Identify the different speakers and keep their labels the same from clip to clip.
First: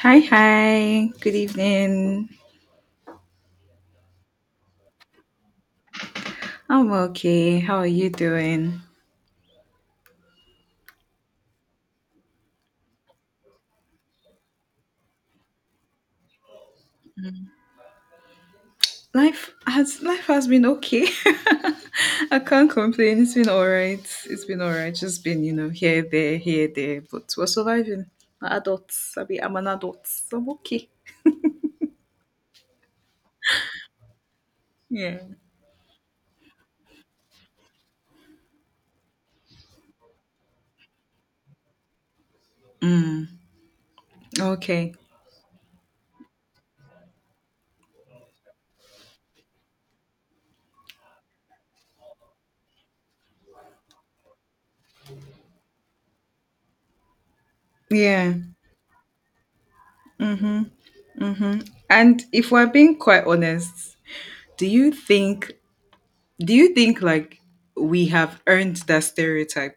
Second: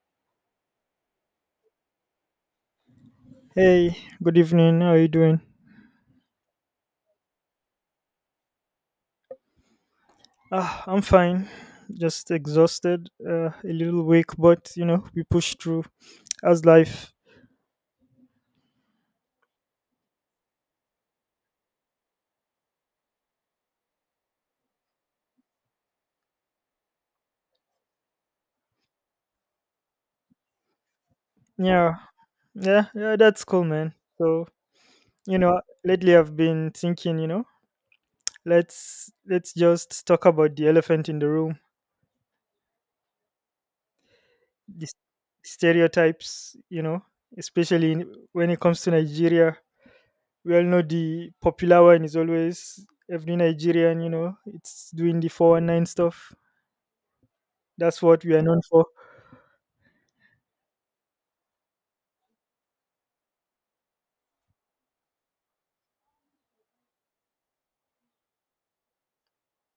Speaker 1: Hi, hi. Good evening.
Speaker 2: Hey, good evening. How are you doing?
Speaker 1: I'm okay. How are you doing?
Speaker 2: Ah, I'm fine. Just exhausted, a little weak, but we push through as life.
Speaker 1: Life has been okay. I can't complain. It's been all right. It's been all right. Just been, you know, here, there, here, there. But we're surviving. We're adults. I'm an adult. So I'm okay.
Speaker 2: Yeah, yeah, yeah, that's cool, man. So,
Speaker 1: Yeah.
Speaker 2: you know, lately I've been thinking, let's just talk about the elephant in the room, the
Speaker 1: Okay.
Speaker 2: stereotypes, especially when it comes to Nigeria. We all know the popular one is always every Nigerian, it's doing the 419 stuff. That's what we
Speaker 1: Yeah.
Speaker 2: are known for.
Speaker 1: Hmm. And if we're being quite honest, do you think do you think we have earned that stereotype?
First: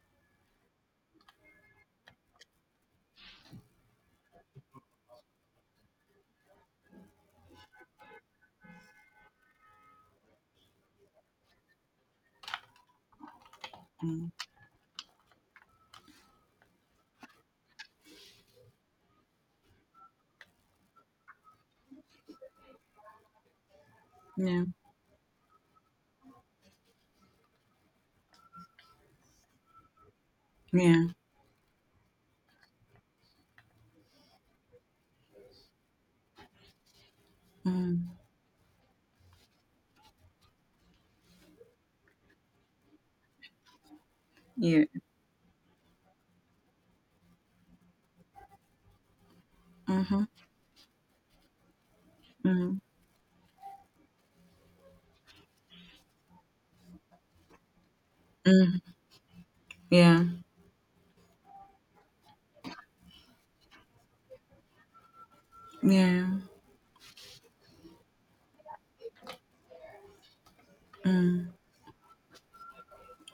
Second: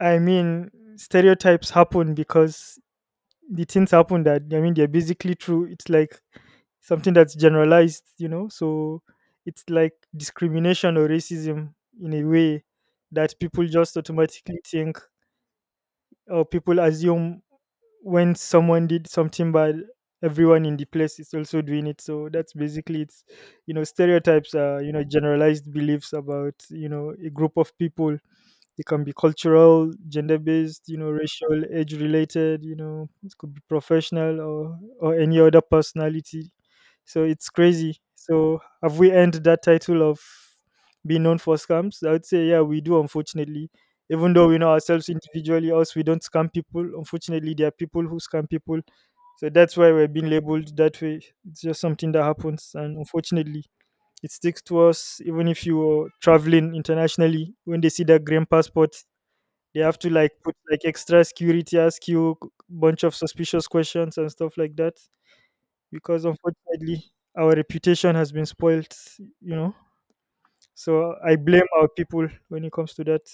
Speaker 2: I mean, stereotypes happen because the things happen that, I mean, they're basically true. It's like something that's generalized. So it's like discrimination or racism in a way that people just automatically think, or people assume when someone did something bad, everyone in the place is also doing it. So that's basically it's you know stereotypes
Speaker 1: Yeah.
Speaker 2: are generalized beliefs about a group of people. It can be cultural, gender based,
Speaker 1: Yeah.
Speaker 2: racial, age related, it could be professional, or any other personality. So it's crazy.
Speaker 1: Mm.
Speaker 2: So have we earned that title of being known for scams? I would say, yeah, we do, unfortunately. Even though we know
Speaker 1: Yeah.
Speaker 2: ourselves individually, us, we don't scam people. Unfortunately, there are people who scam people. So that's why we're
Speaker 1: Mm-hmm.
Speaker 2: being labeled that way. It's just something that happens.
Speaker 1: Mm,
Speaker 2: And unfortunately, it sticks to us even if you're traveling internationally. When they see that green
Speaker 1: mm,
Speaker 2: passport, they have to
Speaker 1: yeah,
Speaker 2: like put like extra security, ask you a bunch of suspicious questions and stuff like that.
Speaker 1: yeah.
Speaker 2: Because unfortunately, our reputation has been spoiled, you know. So I blame our people when it comes to that.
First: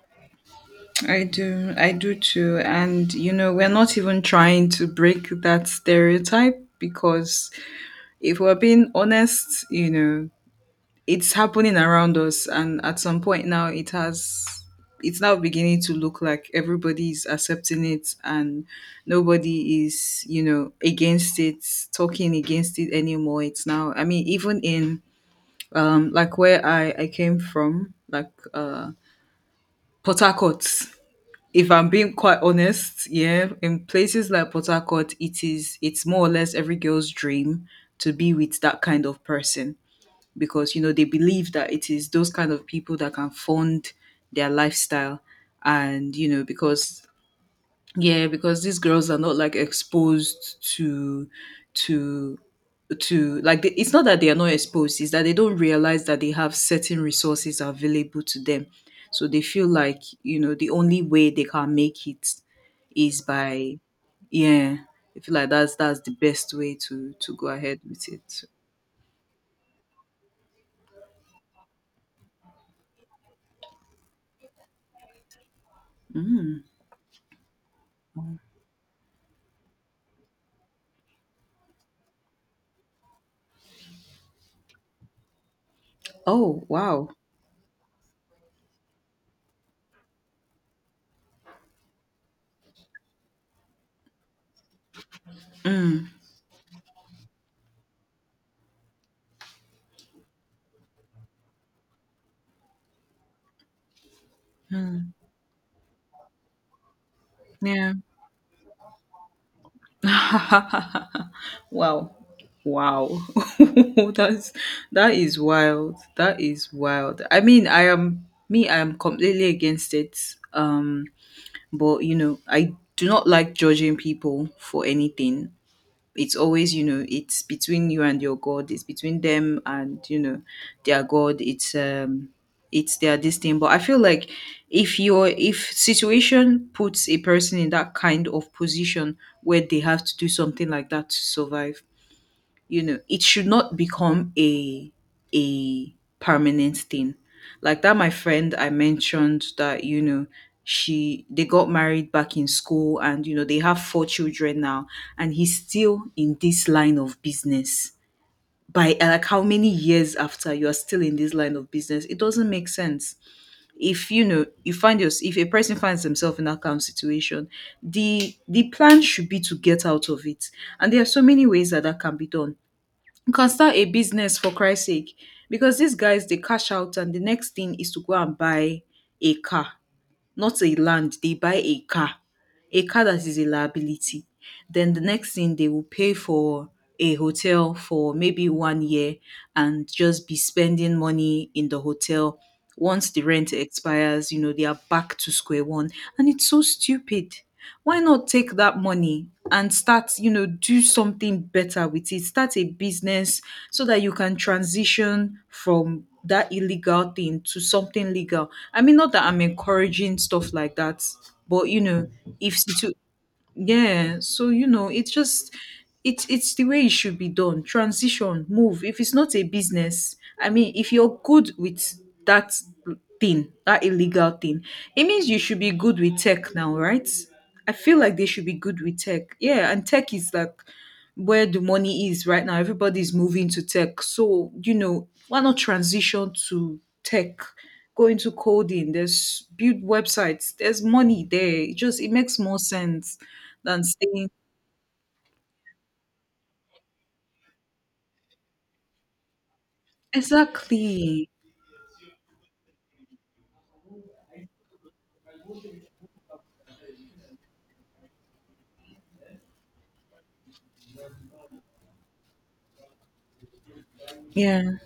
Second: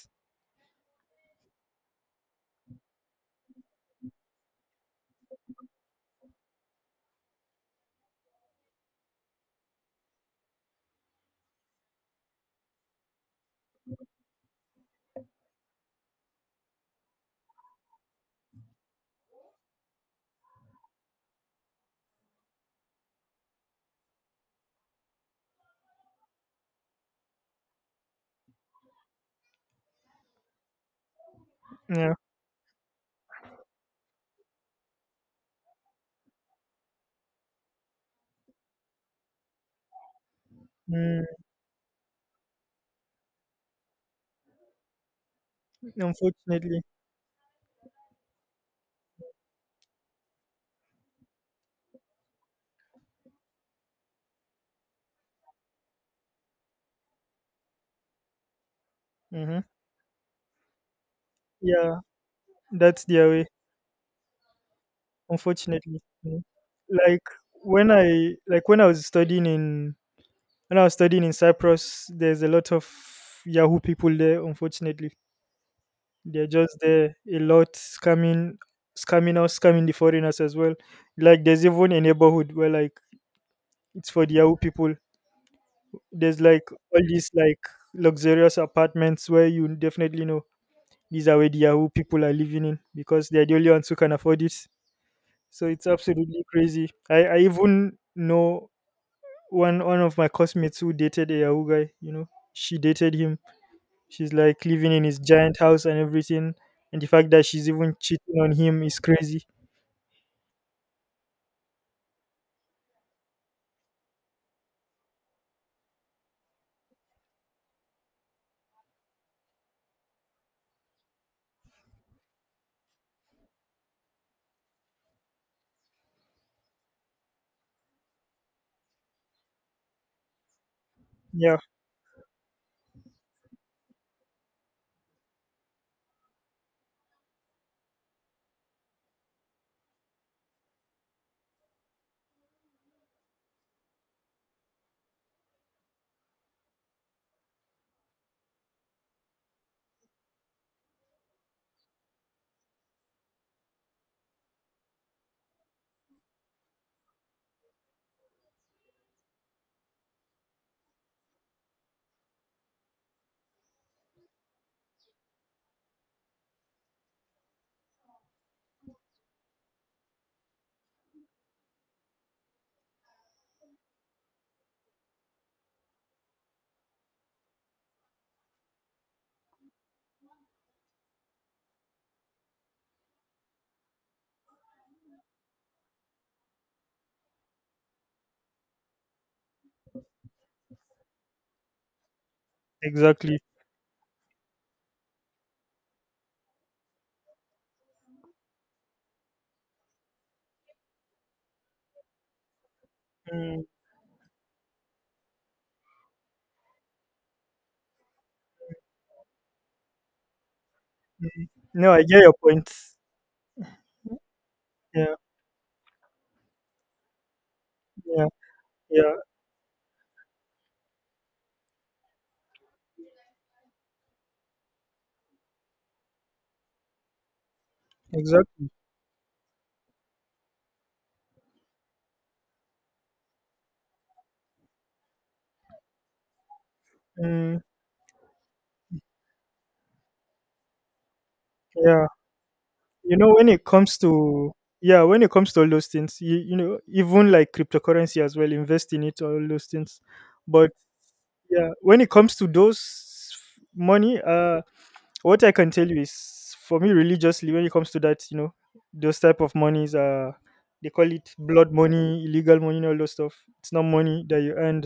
Speaker 1: I do too. And you know, we're not even trying to break that stereotype because if we're being honest, you know, it's happening around us, and at some point now, it has. It's now beginning to look like everybody is accepting it and nobody is, you know, against it, talking against it anymore. It's now, I mean, even in like where I came from, like Port Harcourt, if I'm
Speaker 2: Yeah.
Speaker 1: being quite honest, yeah, in places like Port Harcourt, it's more or less every girl's dream to be with that kind of person because you know they
Speaker 2: Mm,
Speaker 1: believe that it is those kind of people that can fund their lifestyle and you know
Speaker 2: unfortunately.
Speaker 1: because yeah because these girls are not like exposed to to like it's not that they are not exposed, it's that they don't realize that they have certain resources available to them, so they
Speaker 2: Hmm.
Speaker 1: feel like, you know, the only way they can
Speaker 2: Yeah,
Speaker 1: make it
Speaker 2: that's
Speaker 1: is
Speaker 2: their way,
Speaker 1: by yeah. I feel like
Speaker 2: unfortunately.
Speaker 1: that's the
Speaker 2: Mm.
Speaker 1: best way
Speaker 2: Like
Speaker 1: to go ahead
Speaker 2: when
Speaker 1: with
Speaker 2: I
Speaker 1: it.
Speaker 2: like when I was studying in when I was studying in Cyprus, there's a lot of Yahoo people there, unfortunately. They're just there a lot scamming us, scamming the foreigners as well. Like there's even a neighborhood where like it's for the Yahoo people. There's
Speaker 1: Oh,
Speaker 2: like all
Speaker 1: wow.
Speaker 2: these like luxurious apartments where you definitely know, these are where the Yahoo people are living in because they're the only ones who can afford it. So it's
Speaker 1: Mm,
Speaker 2: absolutely crazy. I even know one of my classmates who dated a Yahoo guy. She dated him. She's like living in his giant house and everything. And the fact that she's
Speaker 1: yeah.
Speaker 2: even cheating on him is crazy.
Speaker 1: Wow. Wow. That's that is wild. That is wild. I mean, I am me, I am completely against it. But you know, I do not like judging people for anything. It's always, you know, it's between you and your god, it's between them and you know their god.
Speaker 2: Yeah,
Speaker 1: It's it's their this thing, but I feel like if situation puts a person in that kind of position where they have to do something like that to survive, you know it should not become a permanent thing. Like that my friend I mentioned that, you know, she they got married back in school and you know they have four children now, and he's still in this line of business. By like how many years after, you are still in this line of business? It doesn't make sense. If you know you find your if a person finds themselves in that kind of situation, the plan should be to get out of it, and there are so many ways that that can be done. You can start a business for Christ's sake, because these guys they cash out and the next thing is to go and buy a car, not a land. They buy a car that is a liability. Then the next thing they will pay for a hotel for maybe 1 year and just be spending money in the hotel. Once the
Speaker 2: exactly.
Speaker 1: rent expires, you know, they are back to square one. And it's so stupid. Why not take that money and start, you know, do something better with it, start a business,
Speaker 2: Mm.
Speaker 1: so that you can transition from that illegal thing to something legal? I mean, not that I'm encouraging stuff like that, but you
Speaker 2: No, I
Speaker 1: know,
Speaker 2: get your
Speaker 1: if
Speaker 2: point.
Speaker 1: situ- yeah, so you know, it's
Speaker 2: Yeah,
Speaker 1: just it's the way it should be done.
Speaker 2: yeah,
Speaker 1: Transition, move. If
Speaker 2: yeah,
Speaker 1: it's not a business, I mean, if you're good with that thing, that illegal thing, it means you should be good with tech now, right? I feel like they should be
Speaker 2: exactly.
Speaker 1: good with tech. Yeah, and tech is like where the money is right now. Everybody's moving to tech. So, you know, why not transition to tech?
Speaker 2: Mm,
Speaker 1: Go into coding. There's build websites. There's money there. It just
Speaker 2: yeah.
Speaker 1: it makes more sense
Speaker 2: When it
Speaker 1: than
Speaker 2: comes
Speaker 1: staying.
Speaker 2: to, yeah, when it comes to all those things, even like cryptocurrency as well, invest in it, all those things. But
Speaker 1: Exactly.
Speaker 2: yeah, when it comes to those money, what I can tell you is, for me religiously, when it comes to that, those type of monies are they call it blood money, illegal money, and all those stuff. It's not money that you
Speaker 1: Yeah.
Speaker 2: earn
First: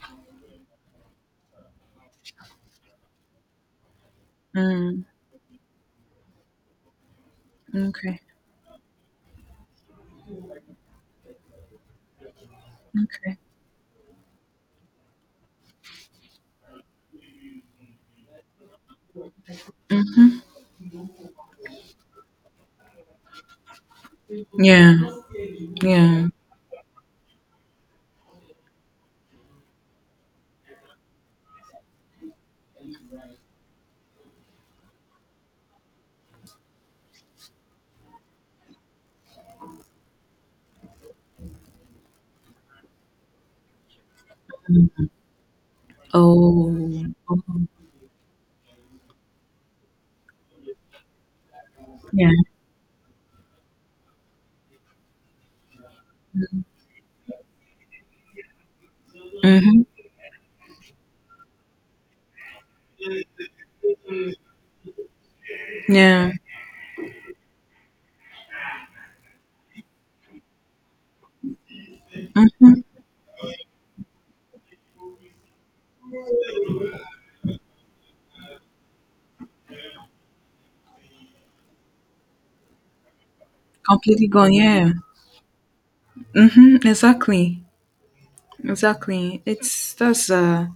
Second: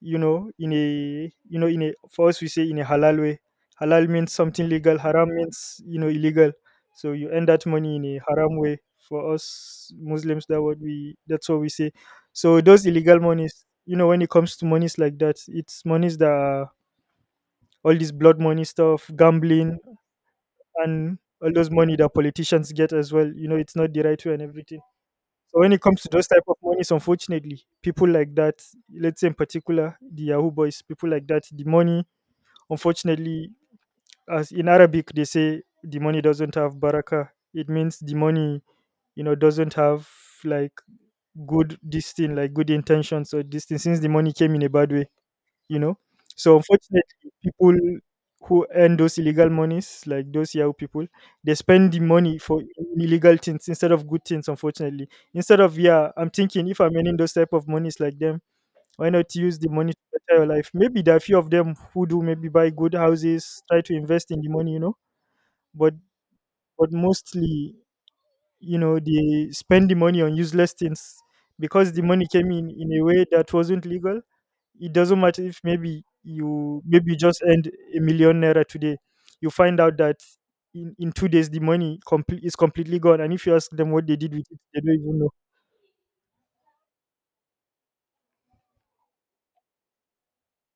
Speaker 2: you know in a you know in a for us we say in a halal way. Halal means something legal,
Speaker 1: Mm.
Speaker 2: haram means illegal. So you earn that money in a
Speaker 1: Okay.
Speaker 2: haram way, for us Muslims, that's what we say. So those illegal
Speaker 1: Okay.
Speaker 2: monies, when it comes to monies like that, it's monies that are all this blood money stuff, gambling, and all those money that politicians get as well. You know, it's not the right way and everything.
Speaker 1: Yeah.
Speaker 2: So when it comes to those
Speaker 1: Yeah.
Speaker 2: type of monies, unfortunately, people like that, let's say in particular the Yahoo boys, people like that, the money, unfortunately, as in Arabic they say, the money doesn't have baraka. It means the money, doesn't have like good this thing, like good intentions or this thing, since the money came in a bad way you know. So
Speaker 1: Oh.
Speaker 2: unfortunately,
Speaker 1: Oh.
Speaker 2: people who earn those illegal monies, like those Yahoo people, they spend the
Speaker 1: Yeah.
Speaker 2: money for illegal things instead of good things. Unfortunately, instead of yeah, I'm thinking, if I'm earning those type of monies like them, why not use the
Speaker 1: Mm-hmm.
Speaker 2: money to better your life? Maybe there are few of them who do, maybe buy good houses, try to invest in the money. But
Speaker 1: Yeah.
Speaker 2: but mostly, they spend the money on useless things because the money came in
Speaker 1: Mhm.
Speaker 2: in a way that wasn't legal. It doesn't matter if maybe you just earned 1 million naira today. You find out that in 2 days the money completely gone. And if you ask them what they
Speaker 1: Completely
Speaker 2: did with
Speaker 1: gone.
Speaker 2: it, they
Speaker 1: Yeah.
Speaker 2: don't even know.
Speaker 1: Mm-hmm. Exactly. Exactly. It's That's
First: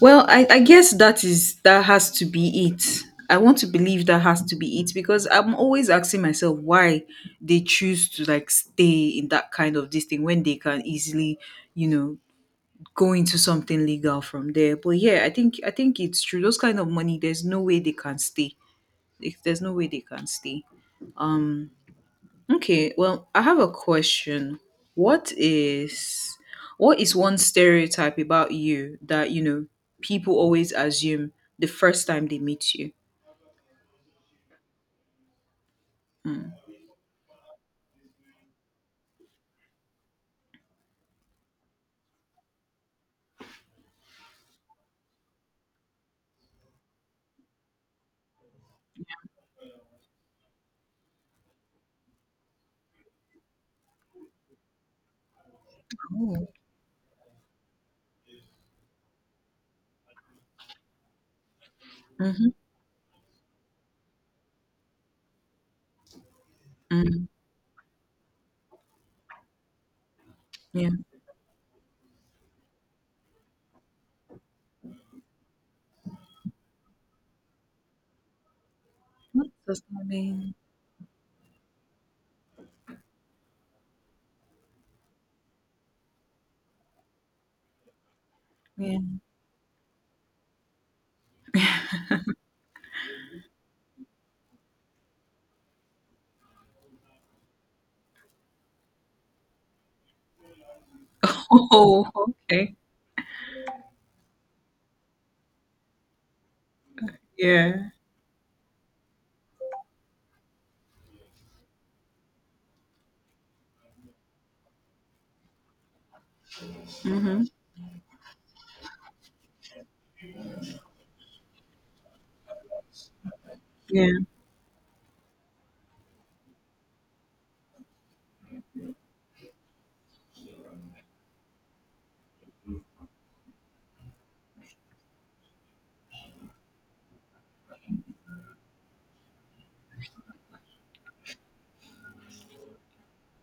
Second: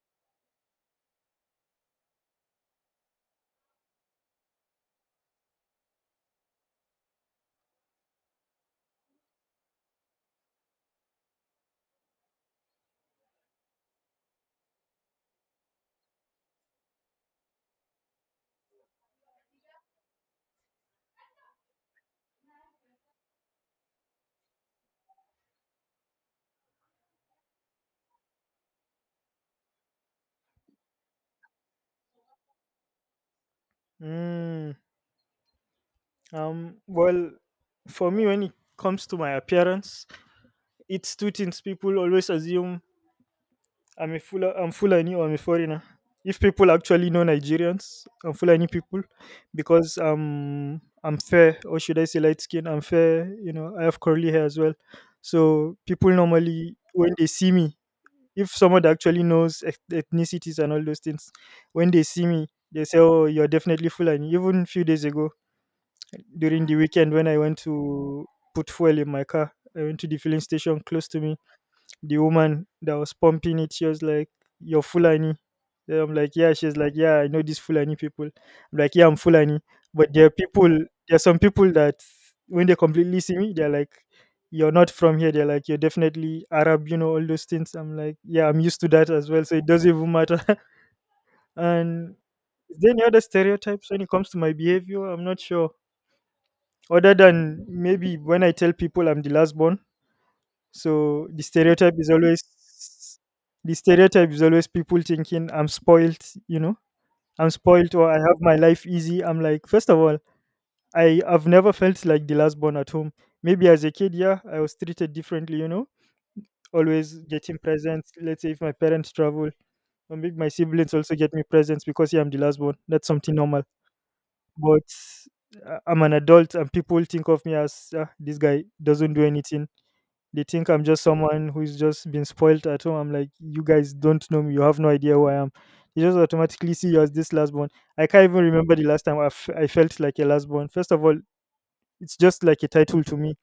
Speaker 1: well, I guess that is that has to be it. I want to believe that has to be it because I'm always asking myself why they choose to like stay in that kind of this thing when they can easily, you know, go into something legal from there. But yeah, I think it's true. Those kind of money, there's no way they can stay. If there's no way they can stay. Um. Okay. Well, I have a question. What is what is one stereotype about you that you know people always assume the first time they meet you?
Speaker 2: Mm,
Speaker 1: Mm.
Speaker 2: well, for me, when it comes to my appearance, it's two things. People always assume I'm Fulani or I'm a foreigner. If people actually know Nigerians, I'm Fulani people because I'm fair, or should I say light skin? I'm fair, I have curly hair as well. So people
Speaker 1: Oh.
Speaker 2: normally when they see me, if someone that actually knows ethnicities and all those things, when they see me,
Speaker 1: Mm-hmm.
Speaker 2: they say, Oh, you're definitely Fulani. Even a few days ago during the weekend,
Speaker 1: Mm-hmm.
Speaker 2: when I went to put fuel in my car, I went to the filling station
Speaker 1: Yeah.
Speaker 2: close to me. The woman that was pumping it, she was like, You're Fulani. Then I'm like, Yeah, she's like, Yeah, I know these Fulani people. I'm like, Yeah, I'm
Speaker 1: What
Speaker 2: Fulani.
Speaker 1: does that
Speaker 2: But there are
Speaker 1: mean?
Speaker 2: people, there are some people that when they completely see me, they're like, You're not from here. They're like, You're definitely Arab, all those things. I'm like, Yeah, I'm used to
Speaker 1: Yeah.
Speaker 2: that as well. So it doesn't even matter. And is there any other stereotypes when it comes to my behavior? I'm not sure. Other than maybe when I tell people I'm the last born, so the stereotype
Speaker 1: Oh.
Speaker 2: is always
Speaker 1: Okay.
Speaker 2: the stereotype is always people thinking I'm spoiled, you know, I'm
Speaker 1: Yeah.
Speaker 2: spoiled or I have my life easy. I'm like, first of all, I have never felt like the last born at home. Maybe as a kid, yeah, I was treated differently, always getting presents. Let's say if my parents travel, or maybe my siblings also get me presents because yeah, I'm the last born. That's something normal.
Speaker 1: Yeah.
Speaker 2: But I'm an adult and people think of me as, this guy doesn't do anything. They think I'm just someone who's just been spoiled at home. I'm like, you guys don't know me. You have no idea who I am. They just automatically see you as this last born. I can't even remember the last time I felt like a last born. First of all, it's just like a title to me.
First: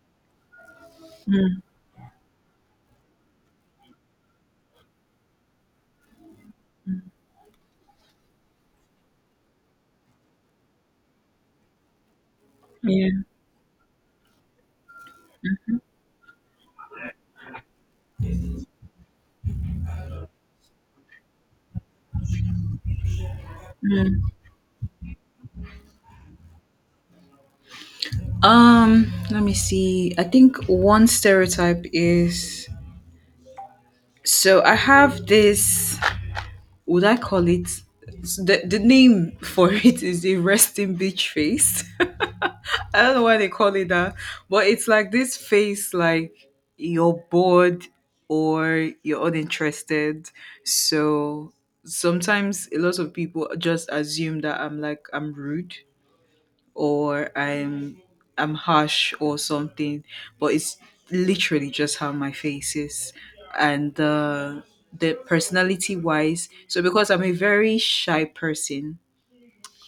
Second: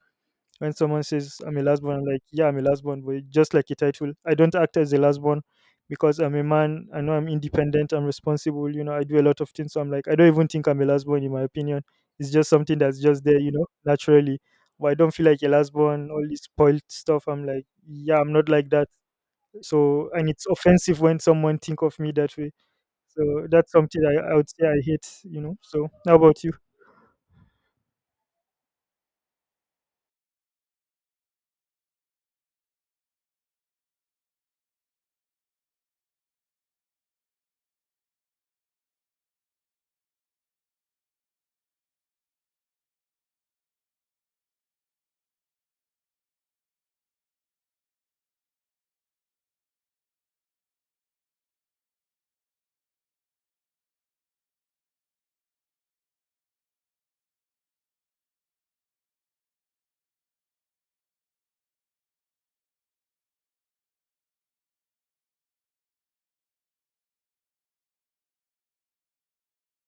Speaker 2: When someone says I'm
Speaker 1: Mm.
Speaker 2: a last born, I'm like, yeah, I'm a last born, but just like a title, I don't act as a last born because I'm a man. I know I'm independent. I'm responsible. I do a lot of things. So I'm like, I don't even think I'm a last born. In my opinion, it's just something that's
Speaker 1: Yeah.
Speaker 2: just there. Naturally. But I don't feel like a last born. All this spoiled stuff. I'm like, yeah, I'm not like that. So, and it's offensive when someone think of me that way. So that's something I would say I hate. So how about you?
Speaker 1: Let me see. I think one stereotype is so I have this, would I call it, the name for it is a resting bitch face. I don't know why they call it that, but it's like this face like you're bored or you're uninterested. So sometimes a lot of people just assume that I'm like I'm rude or I'm harsh or something, but it's literally just how my face is, and the personality wise. So because I'm a very shy person,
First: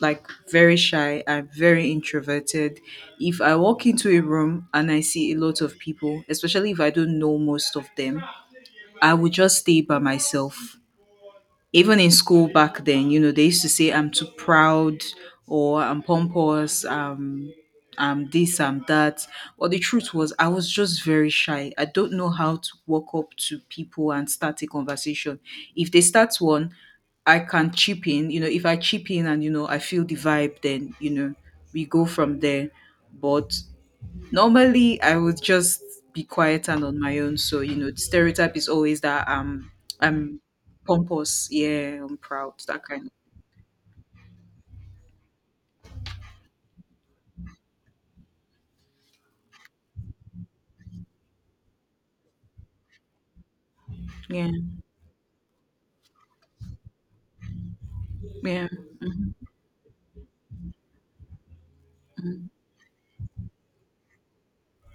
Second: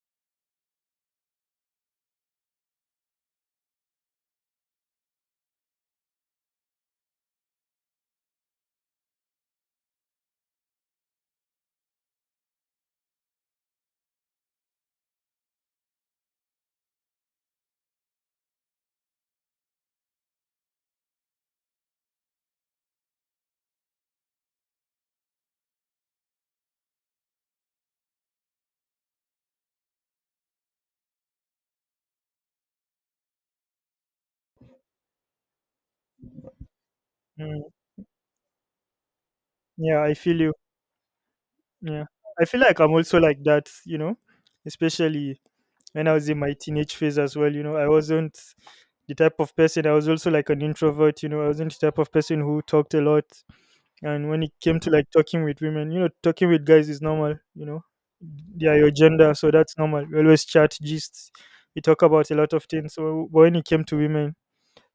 Speaker 1: like very shy, I'm very introverted. If I walk into a room and I see a lot of people, especially if I don't know most of them, I would just stay by myself. Even in school back then, you know, they used to say I'm too proud or I'm pompous, I'm this, I'm that. But the truth was I was just very shy. I don't know how to walk up to people and start a conversation. If they start one, I can chip in. You know, if I chip in and you know I feel the vibe, then you know we go from there. But normally I would just be quiet and on my own. So,
Speaker 2: Mm,
Speaker 1: you know, the stereotype is always that
Speaker 2: yeah, I feel
Speaker 1: I'm
Speaker 2: you.
Speaker 1: pompous, yeah,
Speaker 2: Yeah.
Speaker 1: I'm
Speaker 2: I
Speaker 1: proud,
Speaker 2: feel like
Speaker 1: that
Speaker 2: I'm
Speaker 1: kind of
Speaker 2: also like that, especially when I was in my teenage phase as well. I wasn't the type of person, I was also like an introvert, I wasn't the type of person who talked a lot. And when
Speaker 1: yeah,
Speaker 2: it came to like talking with women, talking with guys is normal, they
Speaker 1: yeah,
Speaker 2: are your gender, so that's normal. We always chat, gist, we talk about a
Speaker 1: mm,
Speaker 2: lot of things. So when it came to women,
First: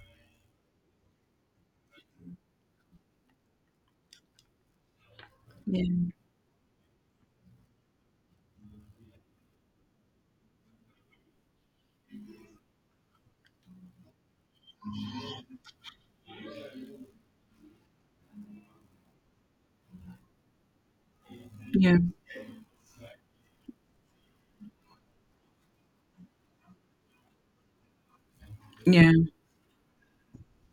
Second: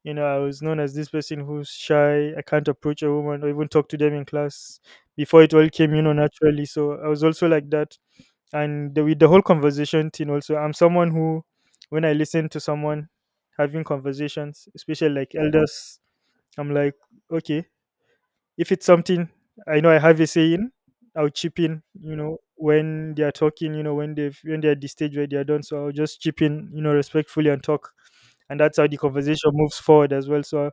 Speaker 2: I was known as this person who's shy. I can't approach a woman or even talk to them in class before it all came
Speaker 1: yeah,
Speaker 2: naturally, so I was also like that. And with the whole conversation thing also, I'm someone who, when I listen to someone having conversations, especially like elders, I'm like, okay, if it's something I know I have a say in, I'll chip in,
Speaker 1: yeah,
Speaker 2: you know, when they are talking, when they're at the stage where they are done. So I'll just chip in, respectfully and talk. And that's how the
Speaker 1: yeah,
Speaker 2: conversation moves forward as well. So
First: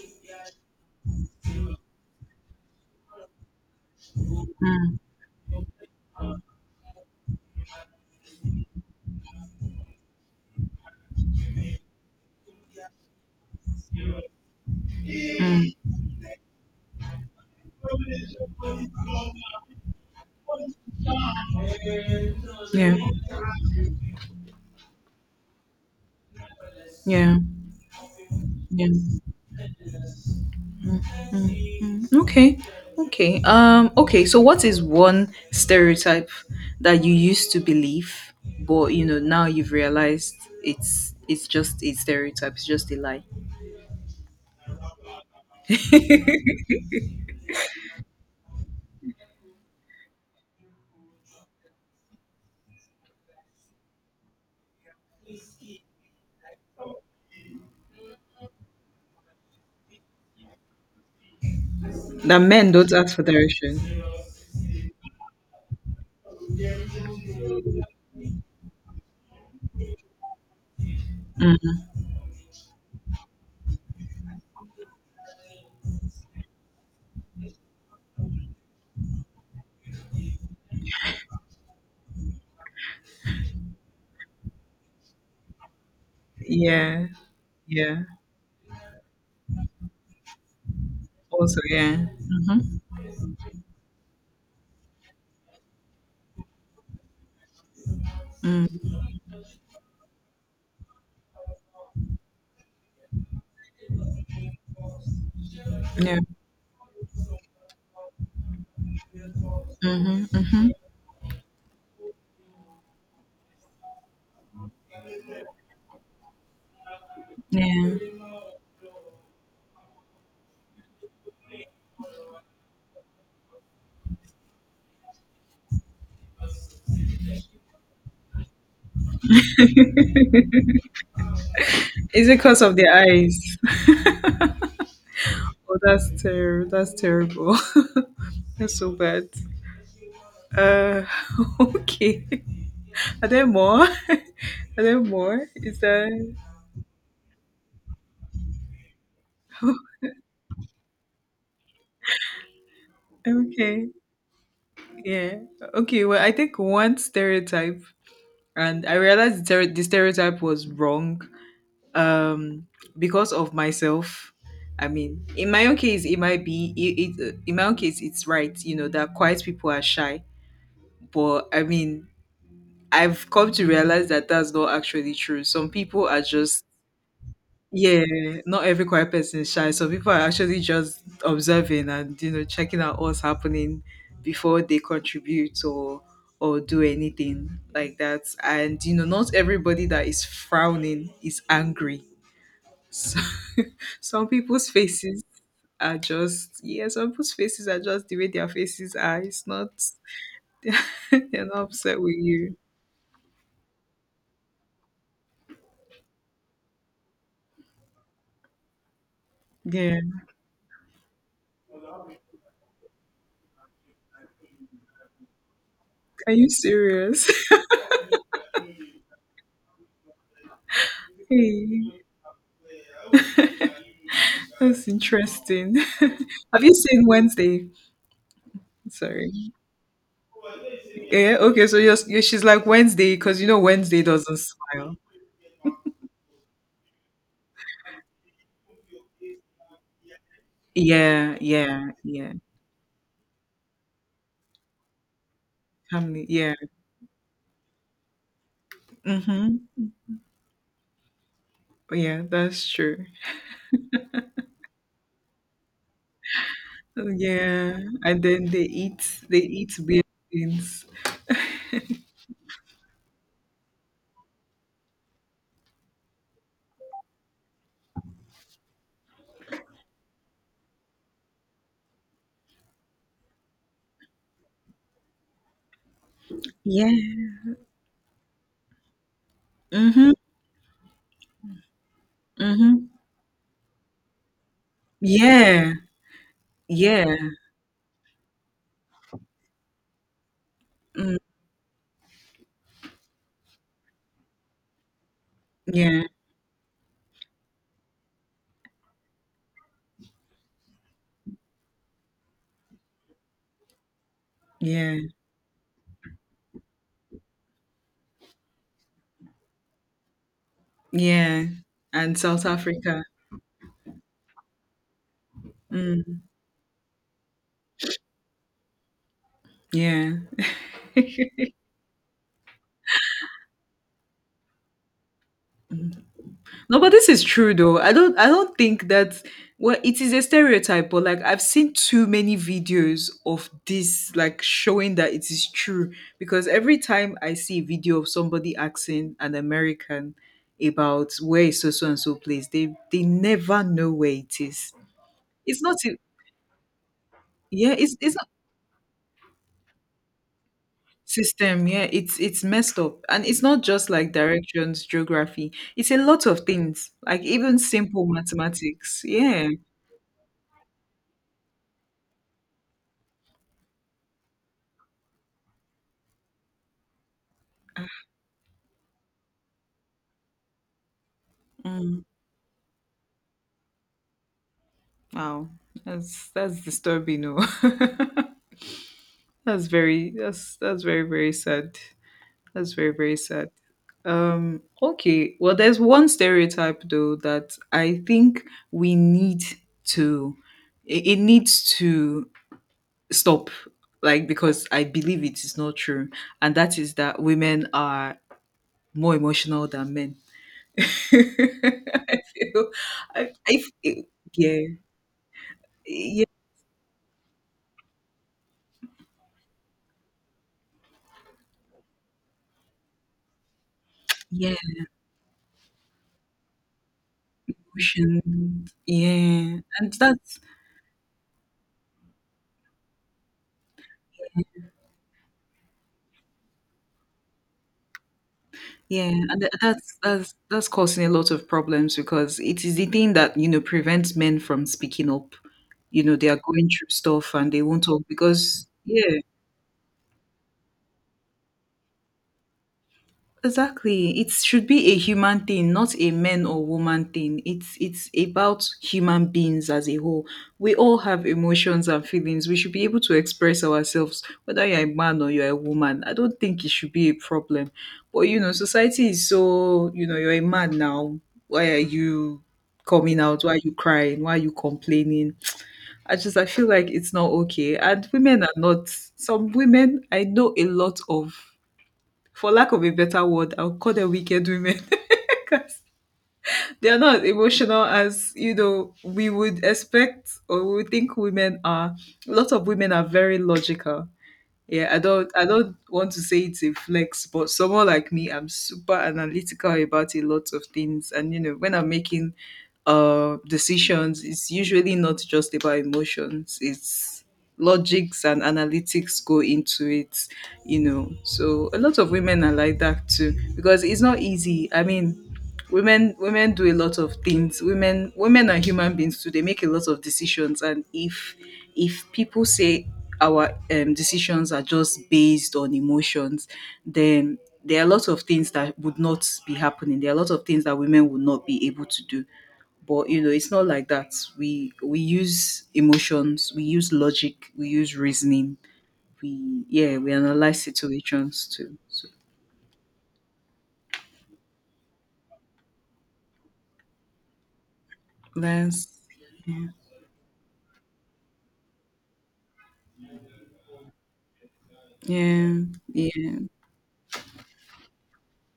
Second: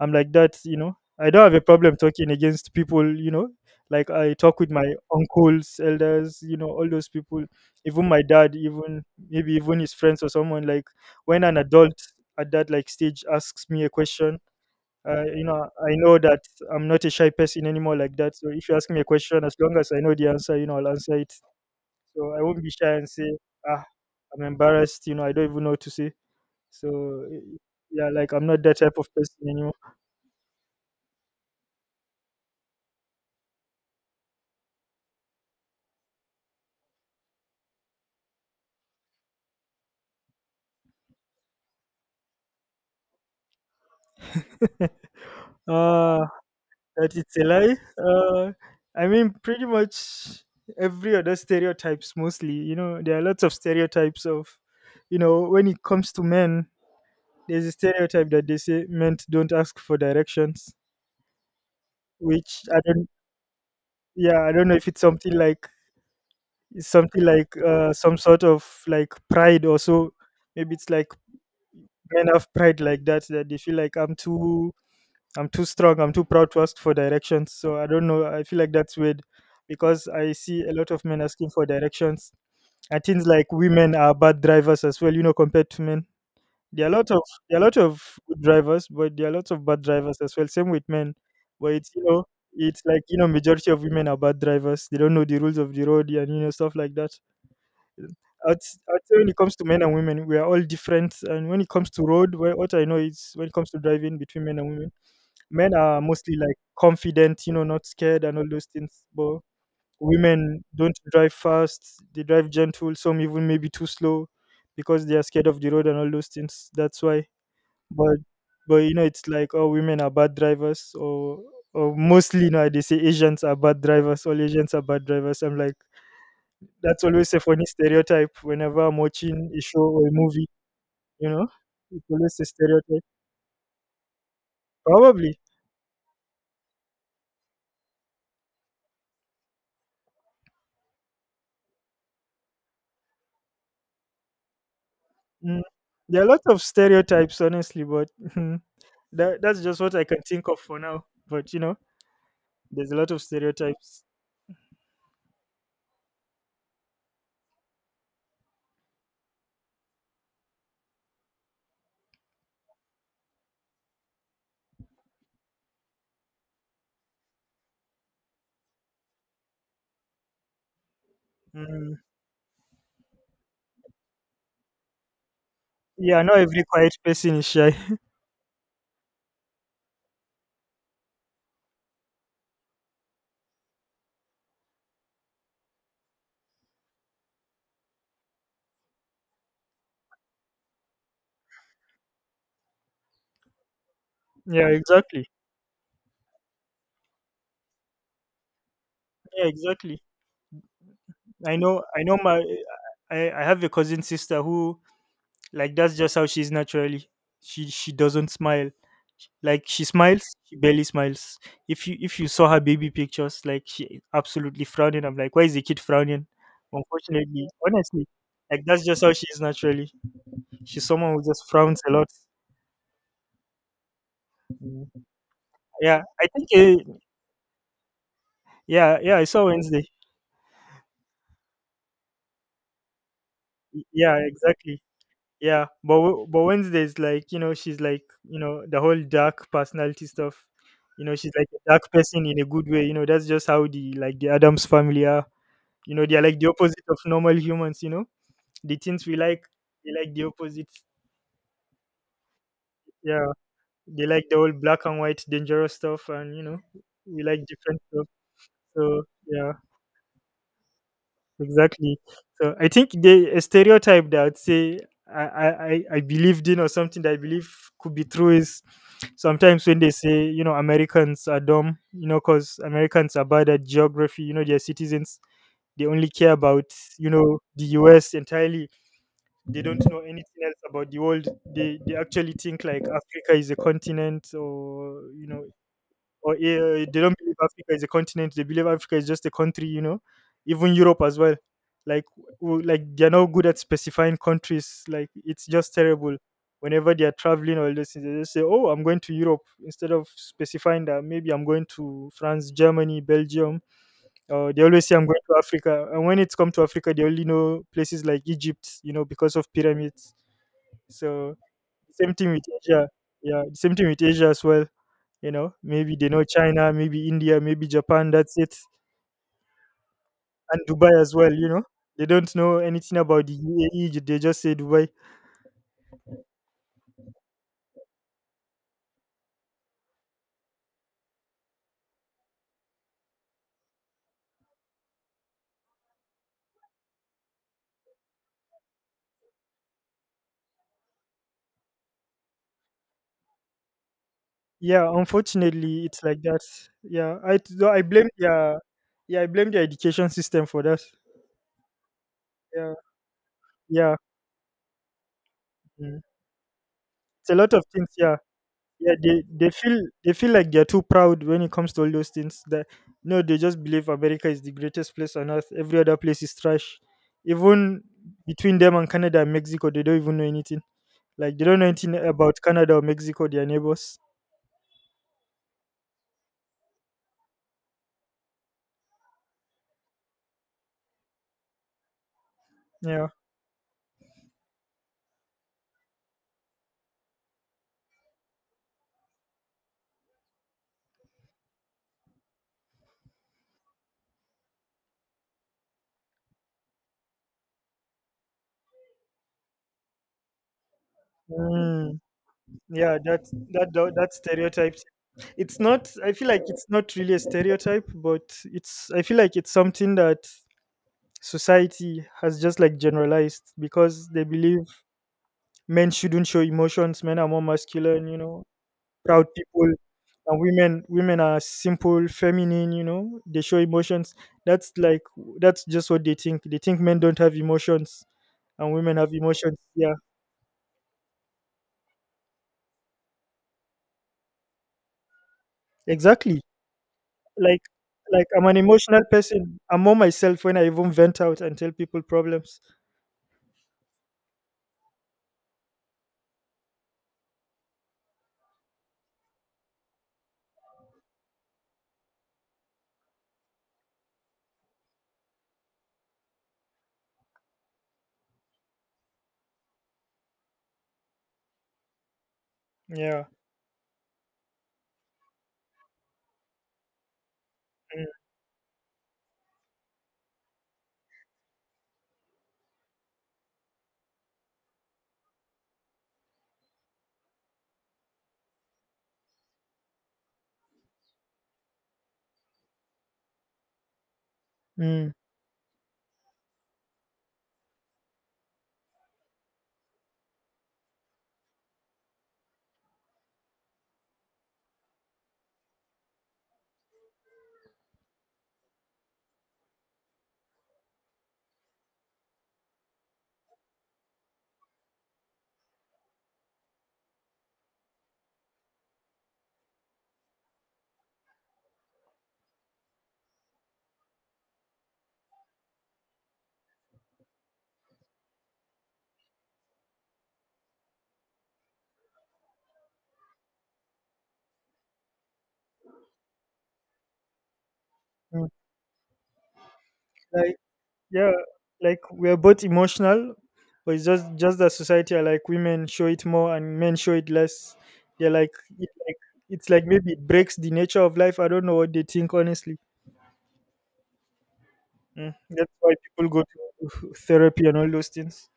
Speaker 2: I'm like that. I don't have a problem talking against people. Like I talk with my
Speaker 1: mm,
Speaker 2: uncles, elders, all those people, even my dad, even maybe even his friends or someone. Like when an adult at that like stage asks me a question, you know I
Speaker 1: mm,
Speaker 2: know that I'm not a shy person anymore like that. So if you ask me a question, as long as I know the answer, you know, I'll answer it. So I won't be shy
Speaker 1: yeah,
Speaker 2: and say, ah I'm embarrassed, you know, I don't even know what to say. So
Speaker 1: yeah,
Speaker 2: yeah, like I'm not that type of
Speaker 1: yeah.
Speaker 2: person anymore.
Speaker 1: Mm. Okay. Okay. Okay, so what is one stereotype that you used to believe but you know now you've realized it's just a stereotype, it's just a lie.
Speaker 2: uh, that it's a lie. I mean, pretty much every other stereotypes, mostly. You know, there are lots of stereotypes of, you know, when it comes to men, there's a stereotype that they say men don't ask for directions,
Speaker 1: That
Speaker 2: which
Speaker 1: men
Speaker 2: I
Speaker 1: don't
Speaker 2: don't.
Speaker 1: ask for direction.
Speaker 2: Yeah, I don't know if it's something like it's something like some sort of like pride or so. Maybe it's like
Speaker 1: Mm.
Speaker 2: men have pride like that, that they feel like I'm too strong, I'm too proud to ask for directions. So I don't know. I feel like that's weird because I see a lot of men asking for directions. And things like women are bad drivers as well, you know, compared to men. There are a
Speaker 1: Yeah,
Speaker 2: lot of there are a lot of
Speaker 1: yeah.
Speaker 2: good drivers, but there are a lot of bad drivers as well. Same with men,
Speaker 1: Also,
Speaker 2: but it's
Speaker 1: yeah.
Speaker 2: you know
Speaker 1: Mm-hmm.
Speaker 2: it's like you know majority of women are bad drivers. They don't know the rules of the road and you know stuff like that.
Speaker 1: Mm.
Speaker 2: I'd say when it comes to men and women, we are all different. And when it comes to road, what I know is when it comes to driving between men and women, men are
Speaker 1: Yeah,
Speaker 2: mostly like confident, you know, not scared and all those things. But women don't drive fast; they drive gentle. Some even maybe too slow because they are scared of the road and all those things. That's why
Speaker 1: yeah.
Speaker 2: but but you know it's like, oh, women are bad drivers, or mostly you know they say Asians are bad drivers, all Asians are bad drivers. I'm like, that's always a funny stereotype whenever I'm watching a show or a movie, you know, it's
Speaker 1: Is
Speaker 2: always
Speaker 1: it
Speaker 2: a
Speaker 1: because of the
Speaker 2: stereotype.
Speaker 1: eyes?
Speaker 2: Probably.
Speaker 1: Oh, that's terrible. That's terrible. That's so bad. Uh, okay. Are there more? Are there more?
Speaker 2: Mm.
Speaker 1: Is
Speaker 2: There are
Speaker 1: that
Speaker 2: lots of stereotypes honestly, but that's just what I can think of for now, but you know there's a lot of
Speaker 1: okay?
Speaker 2: stereotypes.
Speaker 1: Yeah. Okay. Well, I think one stereotype, and I realized the stereotype was wrong um because of myself. I mean, in my own case it might be it, it in my own case it's right, you know, that quiet people are shy, but I
Speaker 2: Mm.
Speaker 1: mean, I've come to realize that that's not actually true. Some people
Speaker 2: Yeah,
Speaker 1: are
Speaker 2: not every
Speaker 1: just
Speaker 2: quiet person is shy.
Speaker 1: yeah, not every quiet person is shy, some people are actually just observing and, you know, checking out what's happening before they contribute or do anything like that. And you know, not everybody that is frowning is angry. So, some
Speaker 2: Yeah,
Speaker 1: people's faces
Speaker 2: exactly.
Speaker 1: are just yeah, some people's faces are just the way their faces are. It's
Speaker 2: Yeah,
Speaker 1: not
Speaker 2: exactly.
Speaker 1: they're
Speaker 2: I
Speaker 1: not
Speaker 2: know,
Speaker 1: upset
Speaker 2: I
Speaker 1: with
Speaker 2: know my,
Speaker 1: you.
Speaker 2: I have a cousin sister who, like, that's just how she's naturally. She doesn't smile. Like she
Speaker 1: Yeah.
Speaker 2: smiles, she barely smiles. If you saw her baby pictures, like she absolutely frowning. I'm like, why is the kid frowning?
Speaker 1: Are you serious?
Speaker 2: Unfortunately, honestly, like that's just how she is naturally. She's someone who just frowns a
Speaker 1: Hey,
Speaker 2: lot.
Speaker 1: that's interesting.
Speaker 2: Yeah, I think.
Speaker 1: Have you
Speaker 2: Uh,
Speaker 1: seen Wednesday?
Speaker 2: yeah, yeah. I
Speaker 1: Sorry.
Speaker 2: saw Wednesday.
Speaker 1: Yeah, okay, so you she's like Wednesday because you know Wednesday
Speaker 2: Yeah,
Speaker 1: doesn't
Speaker 2: exactly.
Speaker 1: smile.
Speaker 2: Yeah, but but Wednesdays like you know she's like you know the whole dark personality stuff, you know she's
Speaker 1: Yeah,
Speaker 2: like a dark
Speaker 1: yeah,
Speaker 2: person
Speaker 1: yeah.
Speaker 2: in a good way, you know that's just how the like the Adams family are, you know they're
Speaker 1: Family,
Speaker 2: like the
Speaker 1: yeah.
Speaker 2: opposite of normal humans, you know the things we like
Speaker 1: Mm-hmm.
Speaker 2: they like the opposite.
Speaker 1: Yeah, that's true.
Speaker 2: Yeah, they like the whole black and white dangerous stuff and you know we like
Speaker 1: Yeah,
Speaker 2: different stuff.
Speaker 1: and then
Speaker 2: So
Speaker 1: they
Speaker 2: yeah,
Speaker 1: eat weird things.
Speaker 2: exactly. So I think they a stereotype that I would say I believed in or something that I believe could be true is sometimes when they say, you know, Americans are dumb, you know, because Americans are bad at geography. You know, their citizens they only care about you
Speaker 1: Yeah.
Speaker 2: know the U.S. entirely. They don't know
Speaker 1: Mhm.
Speaker 2: anything else about the world. They actually think like
Speaker 1: Mhm.
Speaker 2: Africa is a continent or you know
Speaker 1: Yeah.
Speaker 2: or they
Speaker 1: Yeah.
Speaker 2: don't believe Africa is a continent. They believe Africa is just a country, you know. Even Europe
Speaker 1: Mm,
Speaker 2: as well, like like they're not good at specifying countries. Like it's just
Speaker 1: yeah.
Speaker 2: terrible. Whenever they are traveling or this, they just say, "Oh, I'm going to Europe," instead of specifying that maybe I'm going to France, Germany, Belgium. They always say
Speaker 1: Yeah.
Speaker 2: I'm going to Africa, and when it's come to Africa, they only know places like Egypt, you know, because of pyramids. So
Speaker 1: Yeah.
Speaker 2: same
Speaker 1: And
Speaker 2: thing with
Speaker 1: South
Speaker 2: Asia.
Speaker 1: Africa.
Speaker 2: Yeah, same thing with Asia as well, you know, maybe they
Speaker 1: Mm,
Speaker 2: know China, maybe India, maybe Japan. That's it,
Speaker 1: yeah.
Speaker 2: and Dubai as well. You know, they don't know anything about the UAE. They just say Dubai.
Speaker 1: No, but this is true though. I don't think that, well, it is a stereotype, but like I've seen too many videos of this like showing that it is true. Because every time I see a video of somebody asking an American about where is so so and so place, they never know where it is.
Speaker 2: Yeah,
Speaker 1: It's not
Speaker 2: unfortunately,
Speaker 1: a-
Speaker 2: it's like that. Yeah, though
Speaker 1: Yeah,
Speaker 2: I blame
Speaker 1: it's
Speaker 2: their yeah I blame their education system for that.
Speaker 1: system, yeah, it's
Speaker 2: Yeah,
Speaker 1: messed up. And it's not just
Speaker 2: yeah,
Speaker 1: like directions, geography, it's a
Speaker 2: mm,
Speaker 1: lot of things, like
Speaker 2: it's a lot
Speaker 1: even
Speaker 2: of things.
Speaker 1: simple
Speaker 2: Yeah. Yeah
Speaker 1: mathematics,
Speaker 2: they,
Speaker 1: yeah.
Speaker 2: they feel they feel like they're too proud when it comes to all those things that no they just believe America is the greatest place on earth, every other place is trash. Even between them and Canada and Mexico they don't even know anything, like they don't know anything
Speaker 1: Mm,
Speaker 2: about Canada or Mexico, their neighbors.
Speaker 1: wow. That's disturbing. No. That's very, that's very very sad, that's very
Speaker 2: Yeah.
Speaker 1: very sad. Okay, well there's one stereotype though that I think we need to, it needs to stop, like because I believe it is not true, and that is that women are more emotional than men. I
Speaker 2: Mm,
Speaker 1: feel,
Speaker 2: yeah that
Speaker 1: I
Speaker 2: that tho-
Speaker 1: feel,
Speaker 2: that
Speaker 1: yeah,
Speaker 2: stereotypes it's not I
Speaker 1: yeah,
Speaker 2: feel like it's not really a stereotype but it's I feel like it's something that society has just like generalized because they
Speaker 1: yeah
Speaker 2: believe men shouldn't show emotions. Men are more masculine, you know,
Speaker 1: emotion
Speaker 2: proud
Speaker 1: yeah
Speaker 2: people,
Speaker 1: and that's
Speaker 2: and women are simple, feminine. You know, they show emotions. That's like that's just what they think. They think men don't have emotions, and women
Speaker 1: yeah
Speaker 2: have emotions. Yeah,
Speaker 1: that's that's causing a lot of problems because it is the thing that, you know, prevents men from speaking up. You know, they
Speaker 2: exactly.
Speaker 1: are going through stuff and
Speaker 2: Like
Speaker 1: they won't talk
Speaker 2: like I'm an
Speaker 1: because
Speaker 2: emotional
Speaker 1: yeah.
Speaker 2: person. I'm more myself when I even vent out and tell people problems.
Speaker 1: Exactly. It should be a human thing, not a man or woman thing. It's about human beings as a whole. We all have emotions and feelings. We should be able to express ourselves, whether you're a man or you're a woman. I don't think it should be a problem. But you know, society is so, you know, you're a man now. Why are you coming
Speaker 2: Yeah.
Speaker 1: out? Why are you crying? Why are you complaining? I feel like it's not okay.
Speaker 2: Mm.
Speaker 1: And women are not, some women I know a lot of, for lack of a better word, I'll call them wicked women. They are not emotional as you know we would expect or we would think women are. A lot of women are very logical. Yeah, I
Speaker 2: Mm.
Speaker 1: don't I don't want to say it's a flex, but someone like me, I'm super analytical about a lot of things. And you know, when I'm making decisions, it's usually not just about emotions. It's logics and analytics go into it, you know. So a lot of women are like that too, because it's not easy. I mean, women do a lot of things, women are human beings too, they make a lot of decisions. And if people say our decisions are just based on emotions, then there are a lot of things that would not be happening, there are a lot of things that women would not be able to do. But you know, it's not like that. We use emotions, we use logic, we use
Speaker 2: Mm.
Speaker 1: reasoning, we, yeah, we
Speaker 2: Like
Speaker 1: analyze
Speaker 2: yeah
Speaker 1: situations too.
Speaker 2: like
Speaker 1: So
Speaker 2: we're both emotional but it's just that society are like women show it more and men show it less. They're like it,
Speaker 1: that's,
Speaker 2: like
Speaker 1: yeah,
Speaker 2: it's like maybe it breaks the nature of life, I don't know what they think honestly. Mm. That's why people
Speaker 1: yeah.
Speaker 2: go to therapy and all those things.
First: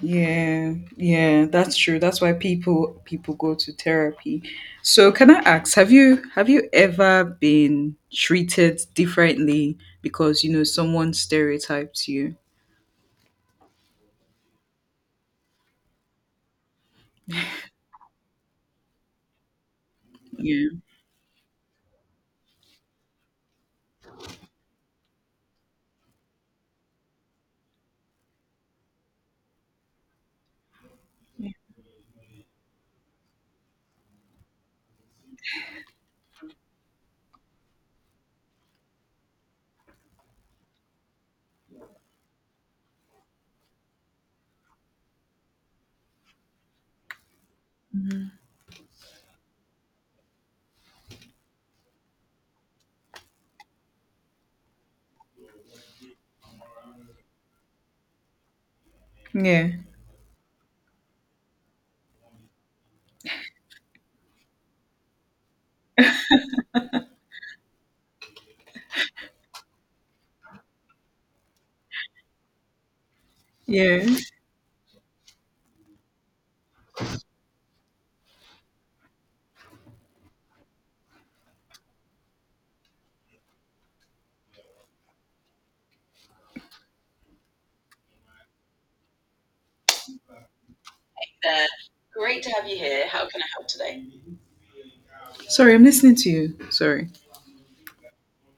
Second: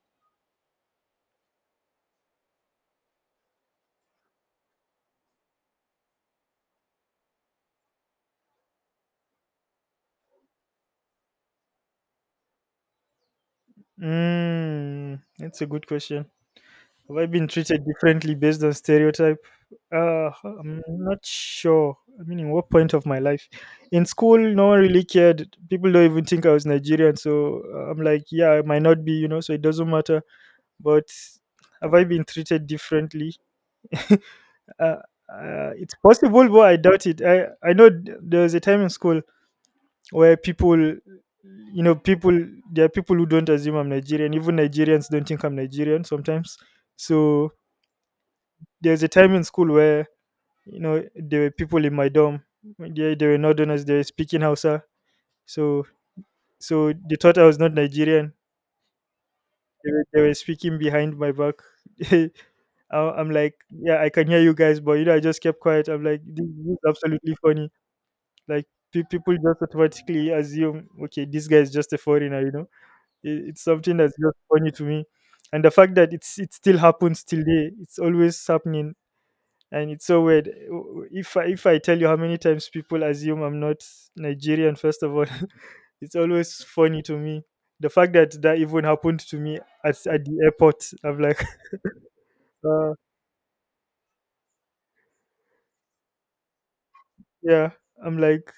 Speaker 1: Yeah, yeah, that's true. That's why people go to therapy. So, can I ask, have you, have you ever been treated differently because you know someone stereotypes you?
Speaker 2: Mm, that's a good question. Have I been treated differently based on stereotype?
Speaker 1: Yeah.
Speaker 2: I'm not sure. I mean, in what point of my life? In school, no one really cared. People don't even think I was Nigerian. So I'm like, yeah, I might not be, you know, so it doesn't matter. But have I been treated differently? Uh, it's possible, but I doubt it. I know there was a time in school where people, there are people who don't assume I'm Nigerian. Even Nigerians don't think I'm Nigerian sometimes. So there's a time in school where you know there were people in my dorm, they were northerners, they were speaking Hausa, so so they thought I was not Nigerian.
Speaker 1: Yeah.
Speaker 2: they, were, they were speaking behind my back. I- I'm like, yeah, I can hear you guys, but you know I just kept quiet. I'm like, this is absolutely funny. Like people just automatically assume, okay, this guy is just a foreigner, you know, it, it's something
Speaker 1: Yeah.
Speaker 2: that's just funny to me. And the fact that it's it still happens till day, it's always happening, and it's so weird. If I tell you how many times people assume I'm not Nigerian, first of all, it's always funny to me. The fact that that even happened to me at the airport, I'm like,
Speaker 1: There. Great to have you
Speaker 2: uh,
Speaker 1: here. How can I help today? Sorry, I'm listening to you. Sorry.
Speaker 2: yeah, I'm like,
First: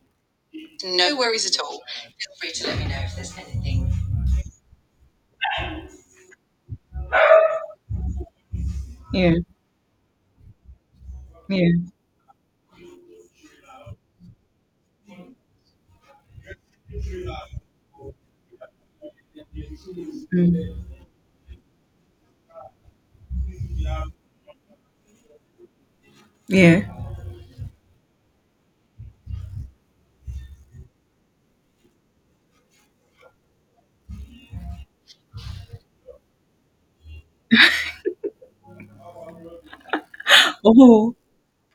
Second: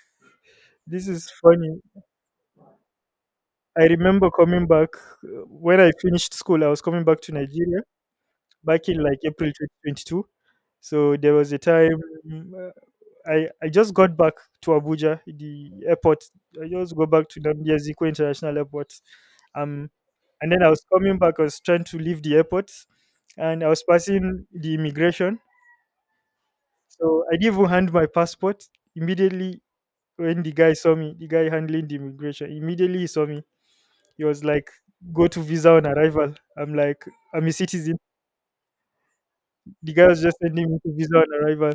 Speaker 2: this
Speaker 1: No
Speaker 2: is
Speaker 1: worries at
Speaker 2: funny.
Speaker 1: all. Feel free to let me know if there's
Speaker 2: I
Speaker 1: anything.
Speaker 2: remember coming back when I finished school. I was coming back to Nigeria back in like
Speaker 1: Yeah.
Speaker 2: April 2022. So there was a
Speaker 1: Yeah.
Speaker 2: time uh, I just got back to Abuja, the airport. I just go back to Namdi Azikwe International Airport. Um, and then I was
Speaker 1: Mm.
Speaker 2: coming back. I was trying to leave the airport, and I was passing the immigration.
Speaker 1: Yeah.
Speaker 2: So I didn't even hand my passport. Immediately, when the guy saw me, the guy handling the immigration, immediately he saw me. He was like, "Go to visa on arrival." I'm like, "I'm a citizen." The guy was just sending me to
Speaker 1: Oh,
Speaker 2: visa on arrival.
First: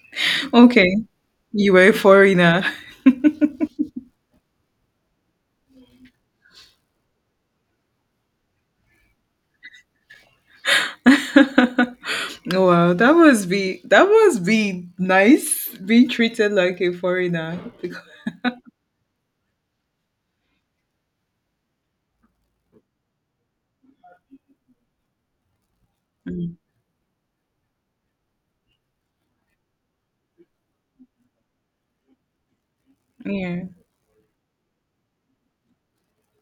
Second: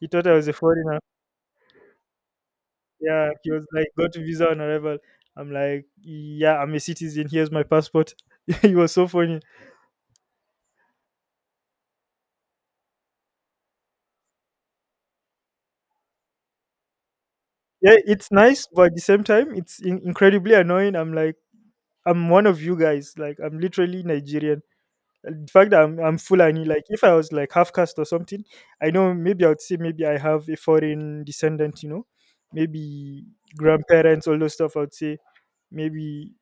Speaker 2: He thought I was a
Speaker 1: okay.
Speaker 2: foreigner.
Speaker 1: You were a foreigner.
Speaker 2: Yeah, he was like, "Got a visa on arrival." I'm like, "Yeah, I'm a citizen. Here's my passport." He was so funny.
Speaker 1: Oh, wow, that must be, that must be nice being treated like a foreigner.
Speaker 2: Yeah,
Speaker 1: Because,
Speaker 2: it's nice, but at the same time, it's incredibly annoying. I'm like, I'm one of you guys. Like, I'm literally Nigerian. And the fact that I'm
Speaker 1: mm,
Speaker 2: Fulani, like, if I was like half caste or something, I know maybe I would say maybe I have a foreign descendant. You know, maybe
Speaker 1: yeah.
Speaker 2: grandparents, all those stuff. I would say maybe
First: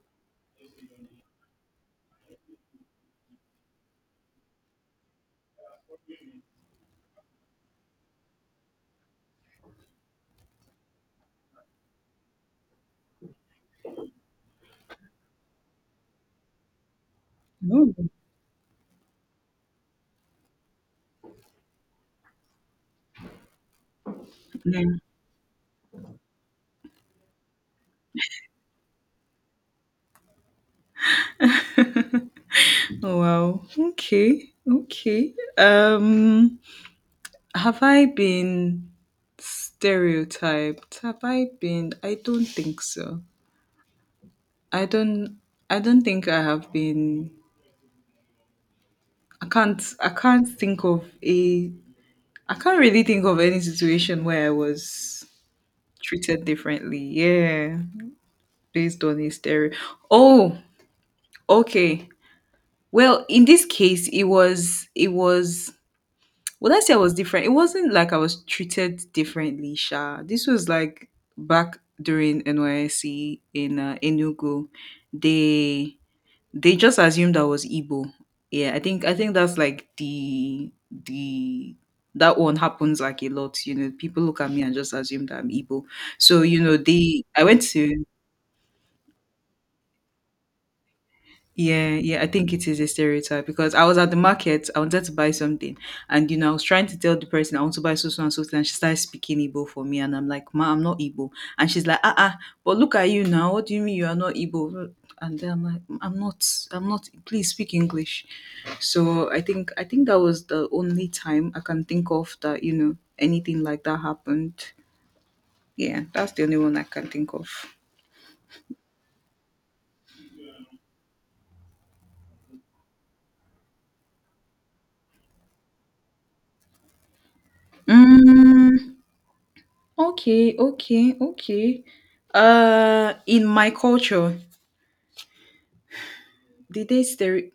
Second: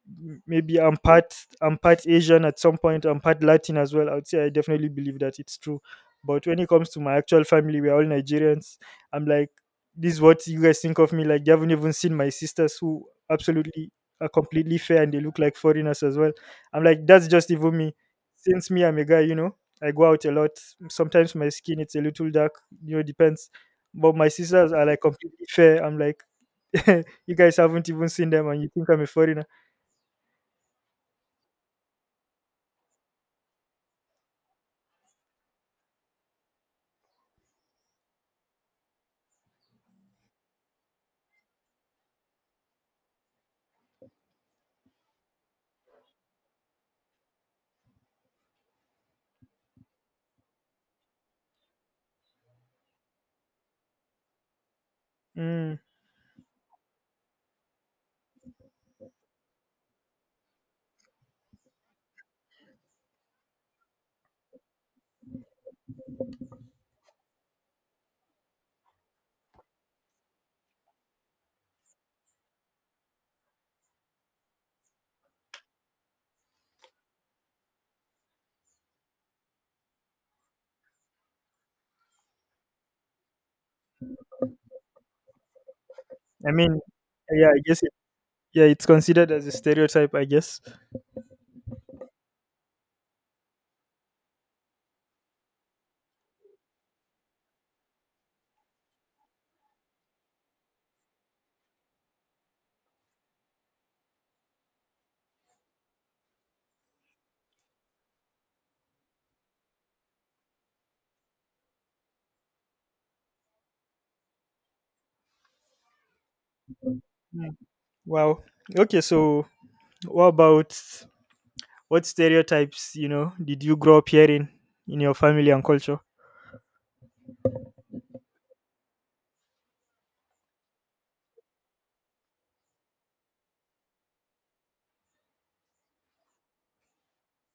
Speaker 2: maybe I'm part Asian at some point, I'm part Latin as well. I would say I definitely believe that it's true. But when it comes to my actual family, we're all Nigerians. I'm like, this is what you guys think of me. Like you haven't even seen my sisters who absolutely are completely fair and they look like foreigners as well. I'm like, that's just even me.
Speaker 1: Oh,
Speaker 2: Since me, I'm a guy, I go out a lot. Sometimes my skin it's a little dark, depends. But my sisters are like
Speaker 1: yeah.
Speaker 2: completely fair. I'm like, you guys haven't even seen them and you think I'm a foreigner.
Speaker 1: Oh, wow. Okay. Okay. Have I been stereotyped? Have I been? I don't think so. I don't. I don't think I have been. I can't. I can't think of a. I can't really think of any situation where I was
Speaker 2: Mm,
Speaker 1: treated differently. Yeah. Based on his theory. Oh, okay. Well, in this case, it was, it was well, I say I was different. It wasn't like I was treated differently, Sha. This was like back during NYSC in Enugu. They they just assumed I was Igbo. Yeah, I think that's like the, that one happens like a lot. You know, people look at me and just assume that I'm Igbo. So
Speaker 2: I
Speaker 1: you know,
Speaker 2: mean,
Speaker 1: they I
Speaker 2: yeah,
Speaker 1: went to.
Speaker 2: yeah, it's considered as a stereotype, I guess.
Speaker 1: Yeah, yeah, I think it is a stereotype because I was at the market, I wanted to buy something, and you know, I was trying to tell the person I want to buy so, so, and she started speaking Igbo for me, and I'm like, Ma, I'm not Igbo. And she's like, ah, ah, but look at you now. What do you mean you are not Igbo? And then I'm like, I'm not, please speak English. So I think that was the only time I can think of that, you know, anything like that happened. Yeah, that's the only one I can think of.
Speaker 2: Mm, wow. Okay, so what about what stereotypes, did you grow up hearing in your family and culture?
Speaker 1: Mm. Okay. In my culture, the day stero,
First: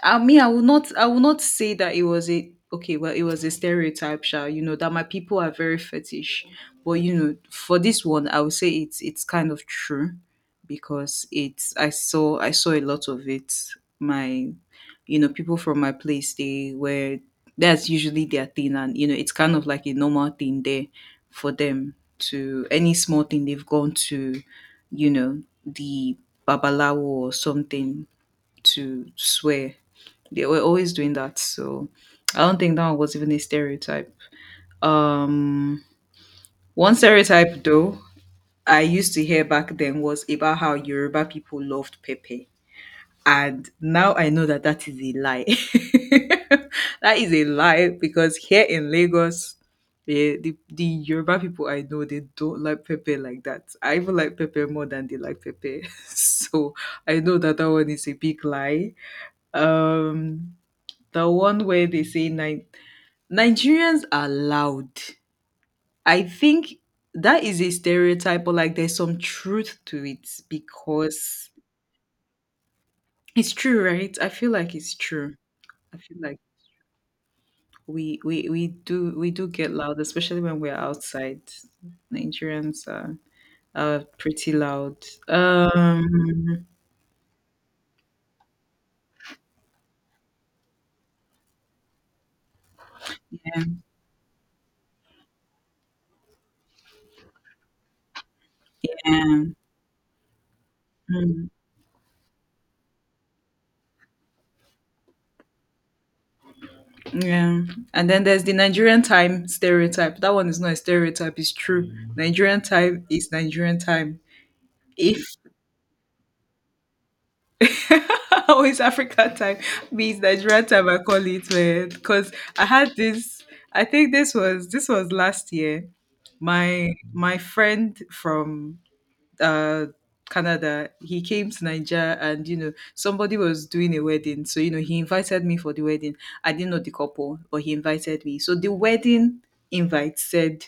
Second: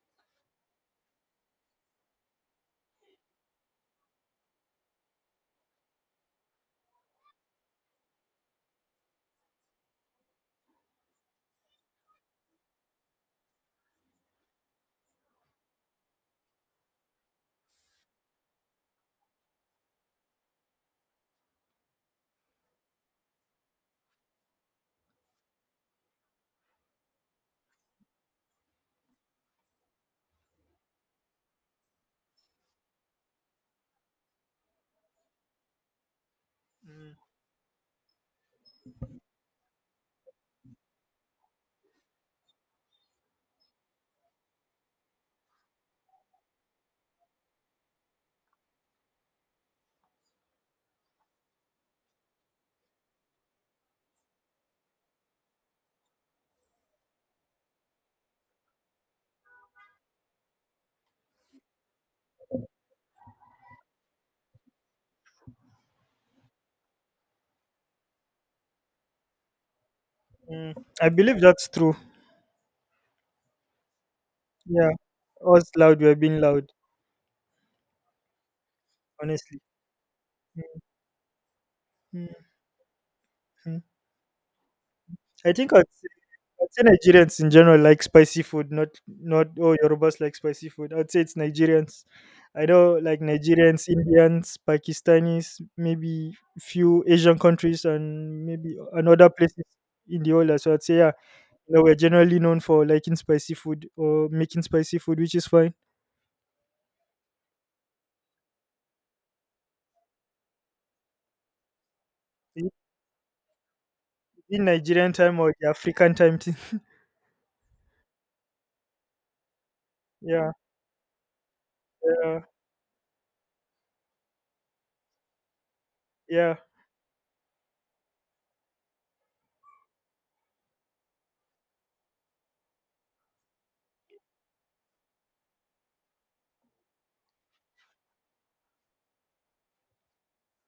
Speaker 1: I mean, I will not say that it was a okay. Well, it was a stereotype, sha. You know that my people are very fetish, but you know, for this one, I would say it's kind of true because it's, I saw a lot of it. My, you know, people from my place, they were, that's usually their thing, and you know, it's kind of like a normal thing there for them to, any small thing they've gone to, you know, the babalawo or something to swear, they were always doing that. So I don't think that was even a stereotype. Um, One stereotype though I used to hear back then was about how Yoruba people loved Pepe, and now I know that that is a lie. That is a lie because here in Lagos, the Yoruba people I know, they don't like Pepe like that. I even like Pepe more than they like Pepe, so I know that that one is a big lie. Um, the one where they say nine Nigerians are loud. I think that is a stereotype, but like there's some truth to it
Speaker 2: Mm, I believe
Speaker 1: because
Speaker 2: that's true.
Speaker 1: it's true, right? I feel like
Speaker 2: Yeah,
Speaker 1: it's true.
Speaker 2: us
Speaker 1: I
Speaker 2: loud, we are
Speaker 1: feel
Speaker 2: being
Speaker 1: like
Speaker 2: loud,
Speaker 1: we do, we do
Speaker 2: honestly.
Speaker 1: get loud, especially when we're
Speaker 2: Mm,
Speaker 1: outside.
Speaker 2: mm,
Speaker 1: Nigerians are
Speaker 2: mm.
Speaker 1: are pretty loud.
Speaker 2: I'd
Speaker 1: Um,
Speaker 2: I'd say Nigerians in general like spicy food, not all Yorubas like spicy food. I'd say it's Nigerians. I know like Nigerians, Indians, Pakistanis, maybe few Asian countries and maybe and other
Speaker 1: yeah.
Speaker 2: places in the world. So I'd say yeah,
Speaker 1: Mm,
Speaker 2: we're generally known for liking spicy food or making spicy food, which is fine.
Speaker 1: yeah. And then there's the Nigerian time stereotype. That one is not a stereotype, it's true. Nigerian
Speaker 2: In
Speaker 1: time is Nigerian time.
Speaker 2: in Nigerian
Speaker 1: If
Speaker 2: time or the African time, thing.
Speaker 1: always Africa time means
Speaker 2: yeah,
Speaker 1: Nigeria time. I call it man because
Speaker 2: yeah,
Speaker 1: I had this. I think this was last year.
Speaker 2: yeah,
Speaker 1: My friend from uh Canada, he came to Nigeria and you know somebody was doing a wedding, so you know he invited me for the wedding. I didn't know the couple, but he invited me. So the wedding invite said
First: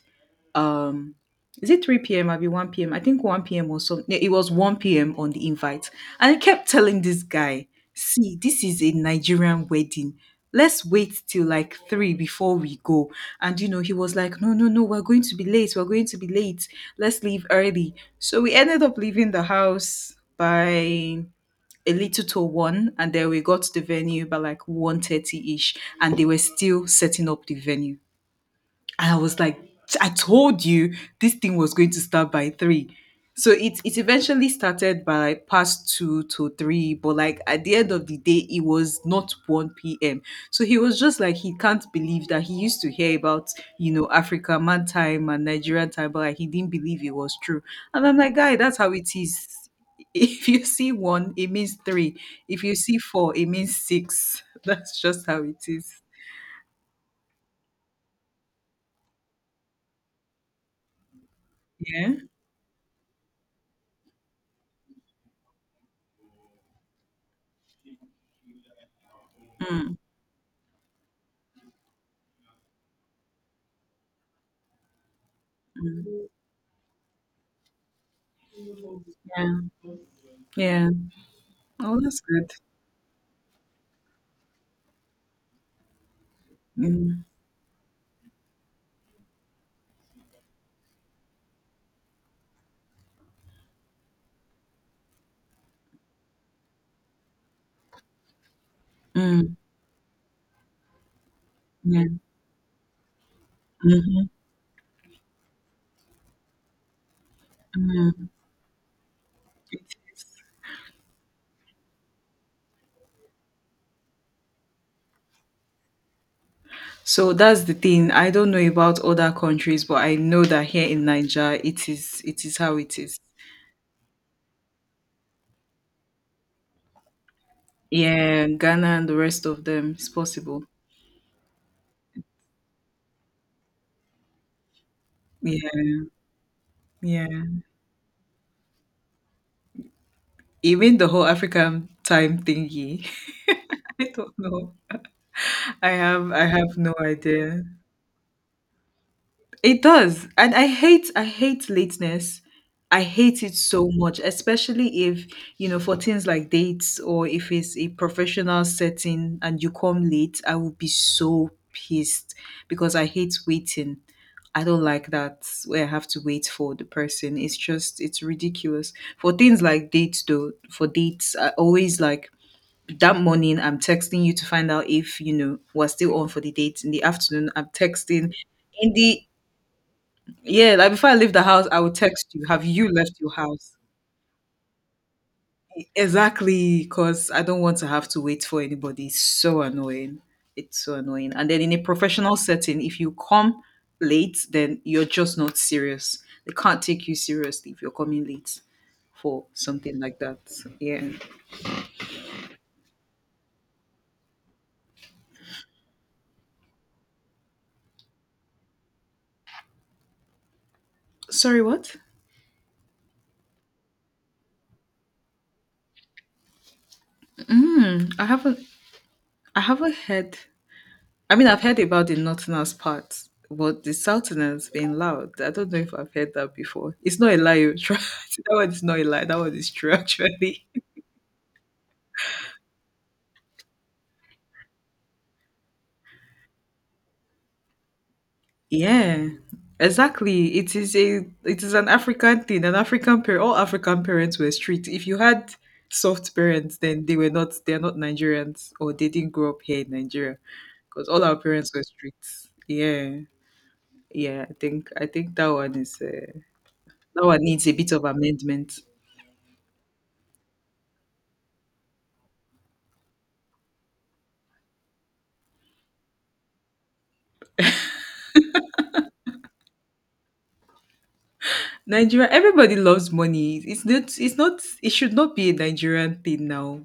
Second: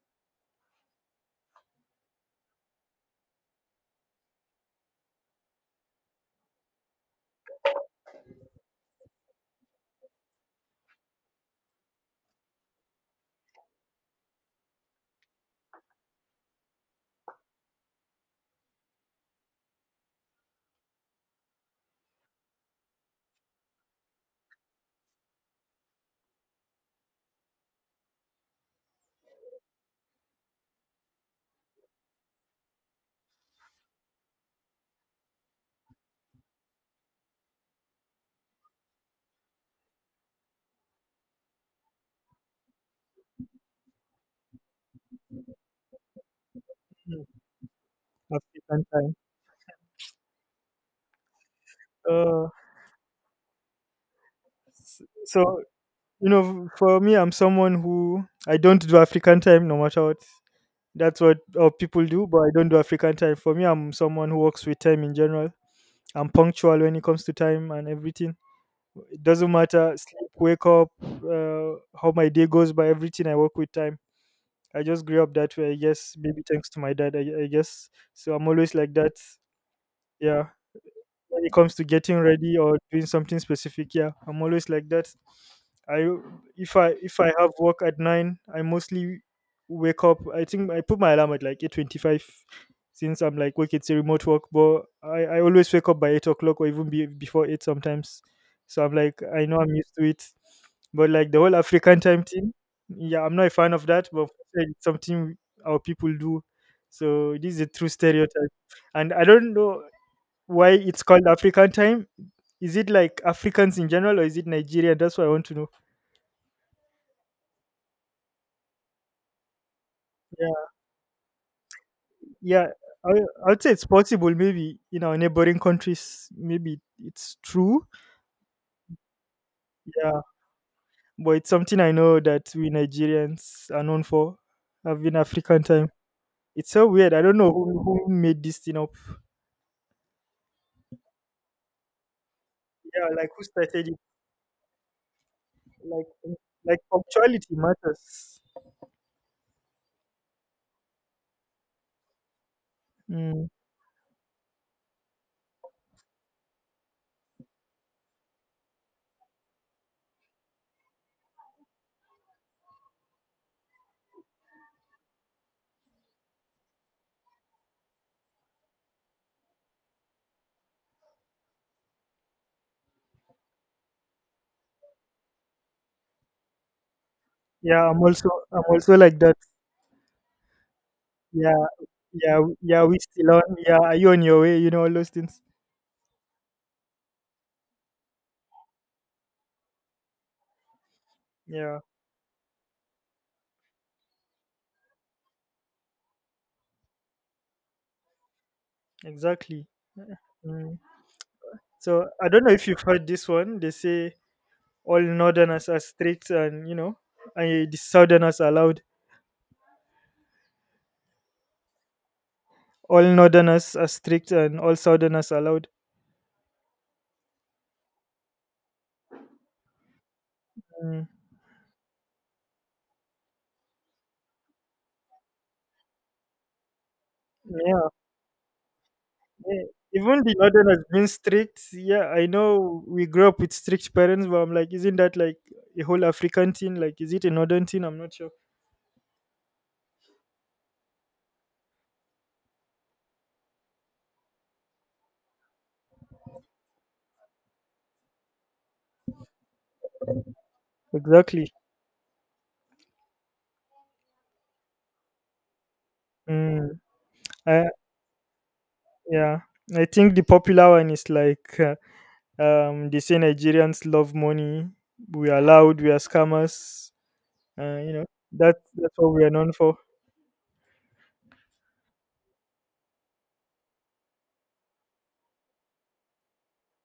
Speaker 1: um is it 3 p.m. I'll be 1 p.m. I think 1 p.m. or so. No, it was 1 p.m. on the invite. And I kept telling this guy, see, this is a Nigerian wedding. Let's wait till like three before we go. And you know, he was like, no, no, no, we're going to be late. We're going to be late. Let's leave early. So we ended up leaving the house by a little to one, and then we got to the venue by like 1:30 ish, and they were still setting up the venue. And I was like, I told you this thing was going to start by three. So it eventually started by like, past two to three, but like at the end of the day, it was not 1 p.m. So he was just like he can't believe that he used to hear about, you know, Africa man time and Nigerian time, but like he didn't believe it was true. And I'm like, guy, that's
Speaker 2: African
Speaker 1: how it
Speaker 2: time.
Speaker 1: is. If you see one, it means three.
Speaker 2: Uh,
Speaker 1: If you see four, it means six. That's
Speaker 2: s-
Speaker 1: just
Speaker 2: so
Speaker 1: how it is.
Speaker 2: For me, I'm someone who I don't do African time no matter what. That's what people
Speaker 1: Yeah.
Speaker 2: do, but I don't do African time. For me, I'm someone who works with time in general. I'm punctual when it comes to time and everything. It doesn't
Speaker 1: Mm,
Speaker 2: matter sleep, wake up, how my day goes by. Everything I work with time. I just grew up that way. I guess
Speaker 1: mm,
Speaker 2: maybe thanks to my dad. I guess so. I'm always like that.
Speaker 1: yeah.
Speaker 2: Yeah,
Speaker 1: Yeah.
Speaker 2: when it comes to
Speaker 1: Oh,
Speaker 2: getting
Speaker 1: that's good.
Speaker 2: ready or doing something specific. Yeah, I'm always like that. I if I if
Speaker 1: Mm,
Speaker 2: I have work at nine, I mostly wake up. I think I put my alarm at like 8:25, since I'm like work. It's a remote work, but I always wake up by 8 o'clock or even before eight sometimes. So I'm like I
Speaker 1: mm,
Speaker 2: know I'm used to it, but like the whole African
Speaker 1: yeah,
Speaker 2: time thing, yeah, I'm not a fan of that. But
Speaker 1: mhm,
Speaker 2: it's something our people do. So this is a true
Speaker 1: mm.
Speaker 2: stereotype, and I don't know why it's called African time. Is it like Africans in general, or is it Nigeria? That's what I want to know.
Speaker 1: So that's the thing. I don't know about other countries, but I know that
Speaker 2: Yeah,
Speaker 1: here in Niger, it is, it is
Speaker 2: yeah.
Speaker 1: how it
Speaker 2: I,
Speaker 1: is.
Speaker 2: I would say it's possible, maybe in our neighboring countries, maybe it's true.
Speaker 1: Yeah, Ghana and the rest of them, it's
Speaker 2: Yeah,
Speaker 1: possible.
Speaker 2: but it's something I know that we Nigerians are known for having African
Speaker 1: Yeah,
Speaker 2: time. It's so weird. I
Speaker 1: yeah.
Speaker 2: don't know who made this thing up.
Speaker 1: Even the whole African time
Speaker 2: Yeah,
Speaker 1: thingy.
Speaker 2: like who started it?
Speaker 1: I don't know. I
Speaker 2: Like,
Speaker 1: have, I have
Speaker 2: like
Speaker 1: no
Speaker 2: punctuality
Speaker 1: idea.
Speaker 2: matters.
Speaker 1: It does. And I hate lateness. I hate
Speaker 2: Mm.
Speaker 1: it so much, especially if, you know, for things like dates or if it's a professional setting and you come late, I will be so pissed because I hate waiting. I don't like that where I have to wait for the person. It's just, it's ridiculous. For things like dates though, for dates, I always like that morning I'm texting you to find out if, you know, we're still on for the date. In the afternoon, I'm
Speaker 2: Yeah,
Speaker 1: texting
Speaker 2: I'm
Speaker 1: in
Speaker 2: also like
Speaker 1: the,
Speaker 2: that.
Speaker 1: yeah, like before I leave the
Speaker 2: Yeah.
Speaker 1: house, I will text you. Have
Speaker 2: Yeah,
Speaker 1: you
Speaker 2: we
Speaker 1: left
Speaker 2: still
Speaker 1: your
Speaker 2: on.
Speaker 1: house?
Speaker 2: Yeah, are you on your way? All those things.
Speaker 1: Exactly, because I don't want to have to wait for anybody. It's so annoying. It's so annoying. And then in a
Speaker 2: Yeah,
Speaker 1: professional setting, if you come late, then you're just not serious. They can't take you seriously if you're coming late for
Speaker 2: exactly.
Speaker 1: something like that.
Speaker 2: Mm.
Speaker 1: Yeah.
Speaker 2: So I don't know if you've heard this one. They say all northerners are strict and, and the southerners are loud.
Speaker 1: Sorry, what?
Speaker 2: All northerners are strict and all southerners are loud.
Speaker 1: Hmm, I haven't heard,
Speaker 2: Mm.
Speaker 1: I mean, I've heard about the Northerners part, but the Southerners being loud, I don't know if I've heard that before. It's not a lie. Oh,
Speaker 2: Yeah.
Speaker 1: true. That one is not a lie. That one
Speaker 2: eh,
Speaker 1: is true,
Speaker 2: Even the
Speaker 1: actually.
Speaker 2: northerners being strict. Yeah, I know we grew up with strict parents, but I'm like, isn't that like a whole African thing? Like, is it a northern thing? I'm not sure.
Speaker 1: Yeah, exactly. It is a, it is an African thing. An African parent, all African parents were strict. If you had soft parents, then they were not. They are not Nigerians, or they didn't grow up here in Nigeria, because all our
Speaker 2: Exactly.
Speaker 1: parents were strict. Yeah, yeah. I think that one is
Speaker 2: Mm.
Speaker 1: that one
Speaker 2: I,
Speaker 1: needs a bit of amendment.
Speaker 2: Yeah, I think the popular one is like they say Nigerians love money. We are loud. We are scammers. Uh, you know that that's what we are known for.
Speaker 1: Nigeria, everybody loves money. It's not. It's not. It should not be a Nigerian thing now.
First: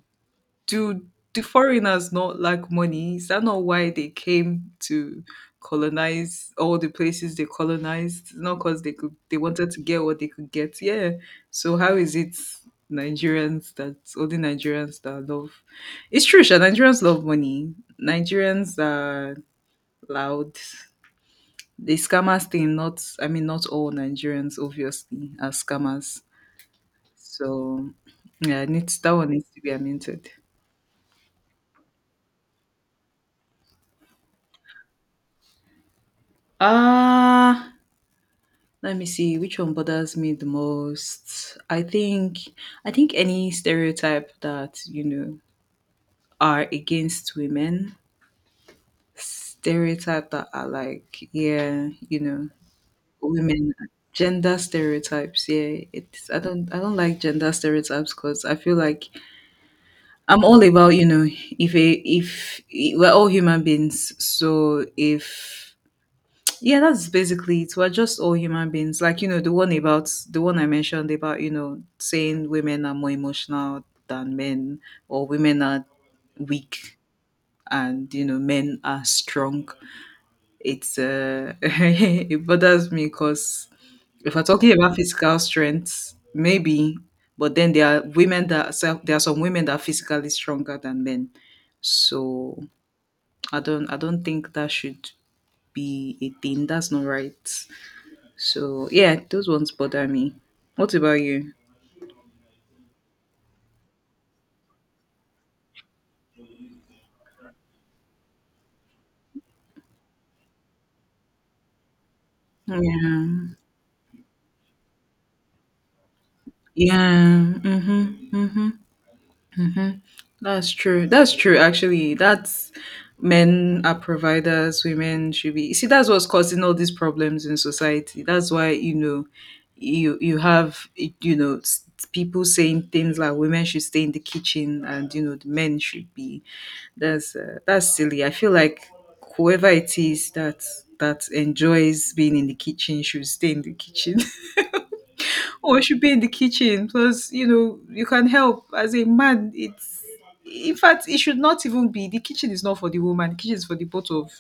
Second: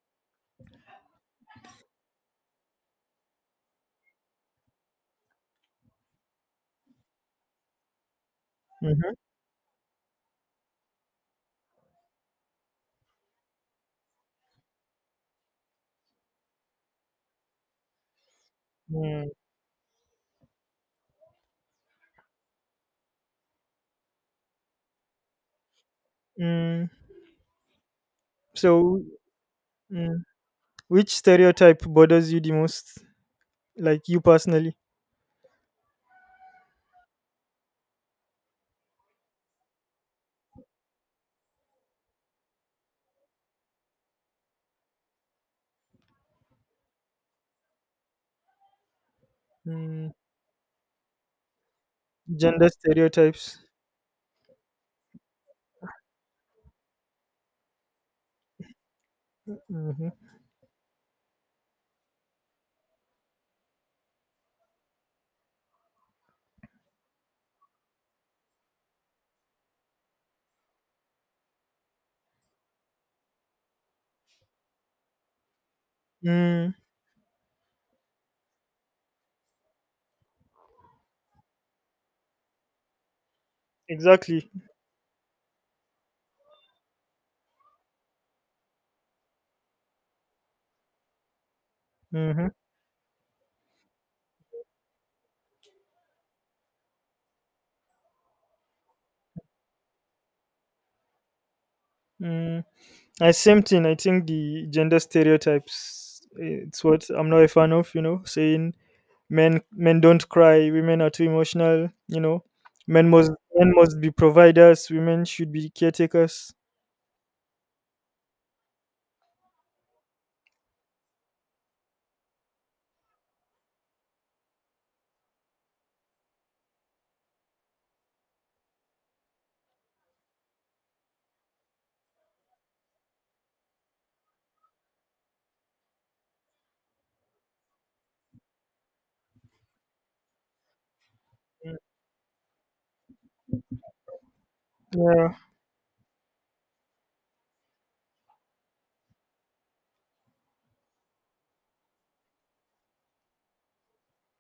Speaker 1: Do do foreigners not like money? Is that not why they came to colonize all the places they colonized? Not because they
Speaker 2: Mm-hmm.
Speaker 1: could. They wanted to get what they could get. Yeah. So how is it Nigerians that only Nigerians that love? It's true. Sha, Nigerians love money. Nigerians
Speaker 2: Mm,
Speaker 1: are loud. The scammers thing. Not. Not all Nigerians obviously are scammers
Speaker 2: mm.
Speaker 1: so yeah, I need
Speaker 2: So,
Speaker 1: that one needs to be
Speaker 2: mm,
Speaker 1: amended.
Speaker 2: which stereotype bothers you the most? Like you personally,
Speaker 1: Ah, Let me see which one bothers me the most. I think any stereotype that are against women,
Speaker 2: mm,
Speaker 1: stereotype that are like yeah,
Speaker 2: gender stereotypes.
Speaker 1: women gender stereotypes. Yeah, it's I don't like gender stereotypes because I feel like
Speaker 2: Mm-hmm.
Speaker 1: I'm all about if we're all human beings, so if yeah, that's basically it. We're just all human beings. The one about the one I mentioned about, saying women are more emotional than men or women are
Speaker 2: Mm,
Speaker 1: weak and, men are strong. It's it bothers me because if we're
Speaker 2: exactly.
Speaker 1: talking about physical strength, maybe, but then there are some women that are physically stronger than men.
Speaker 2: Mm-hmm.
Speaker 1: So I don't think that should be a thing. That's not right. So yeah, those ones bother me. What about you?
Speaker 2: Mm. I same thing. I think the gender stereotypes. It's what I'm not a fan of. You know, saying men don't cry, women are too emotional, men must
Speaker 1: Yeah.
Speaker 2: men must be providers, women should be caretakers,
Speaker 1: Yeah. Mm-hmm. Mm-hmm. Mm-hmm. That's true. That's true. Actually, that's men are providers, women should be. You see, that's what's causing all these problems in society. That's why you have people saying things like women should stay in the kitchen and you know the men should be. That's silly. I feel like whoever it is that enjoys being in the kitchen should stay in the kitchen
Speaker 2: yeah,
Speaker 1: or you should be in the kitchen. Plus, you know, you can help as a man. It's in fact, it should not even be the kitchen is not for the woman. The kitchen is for the both of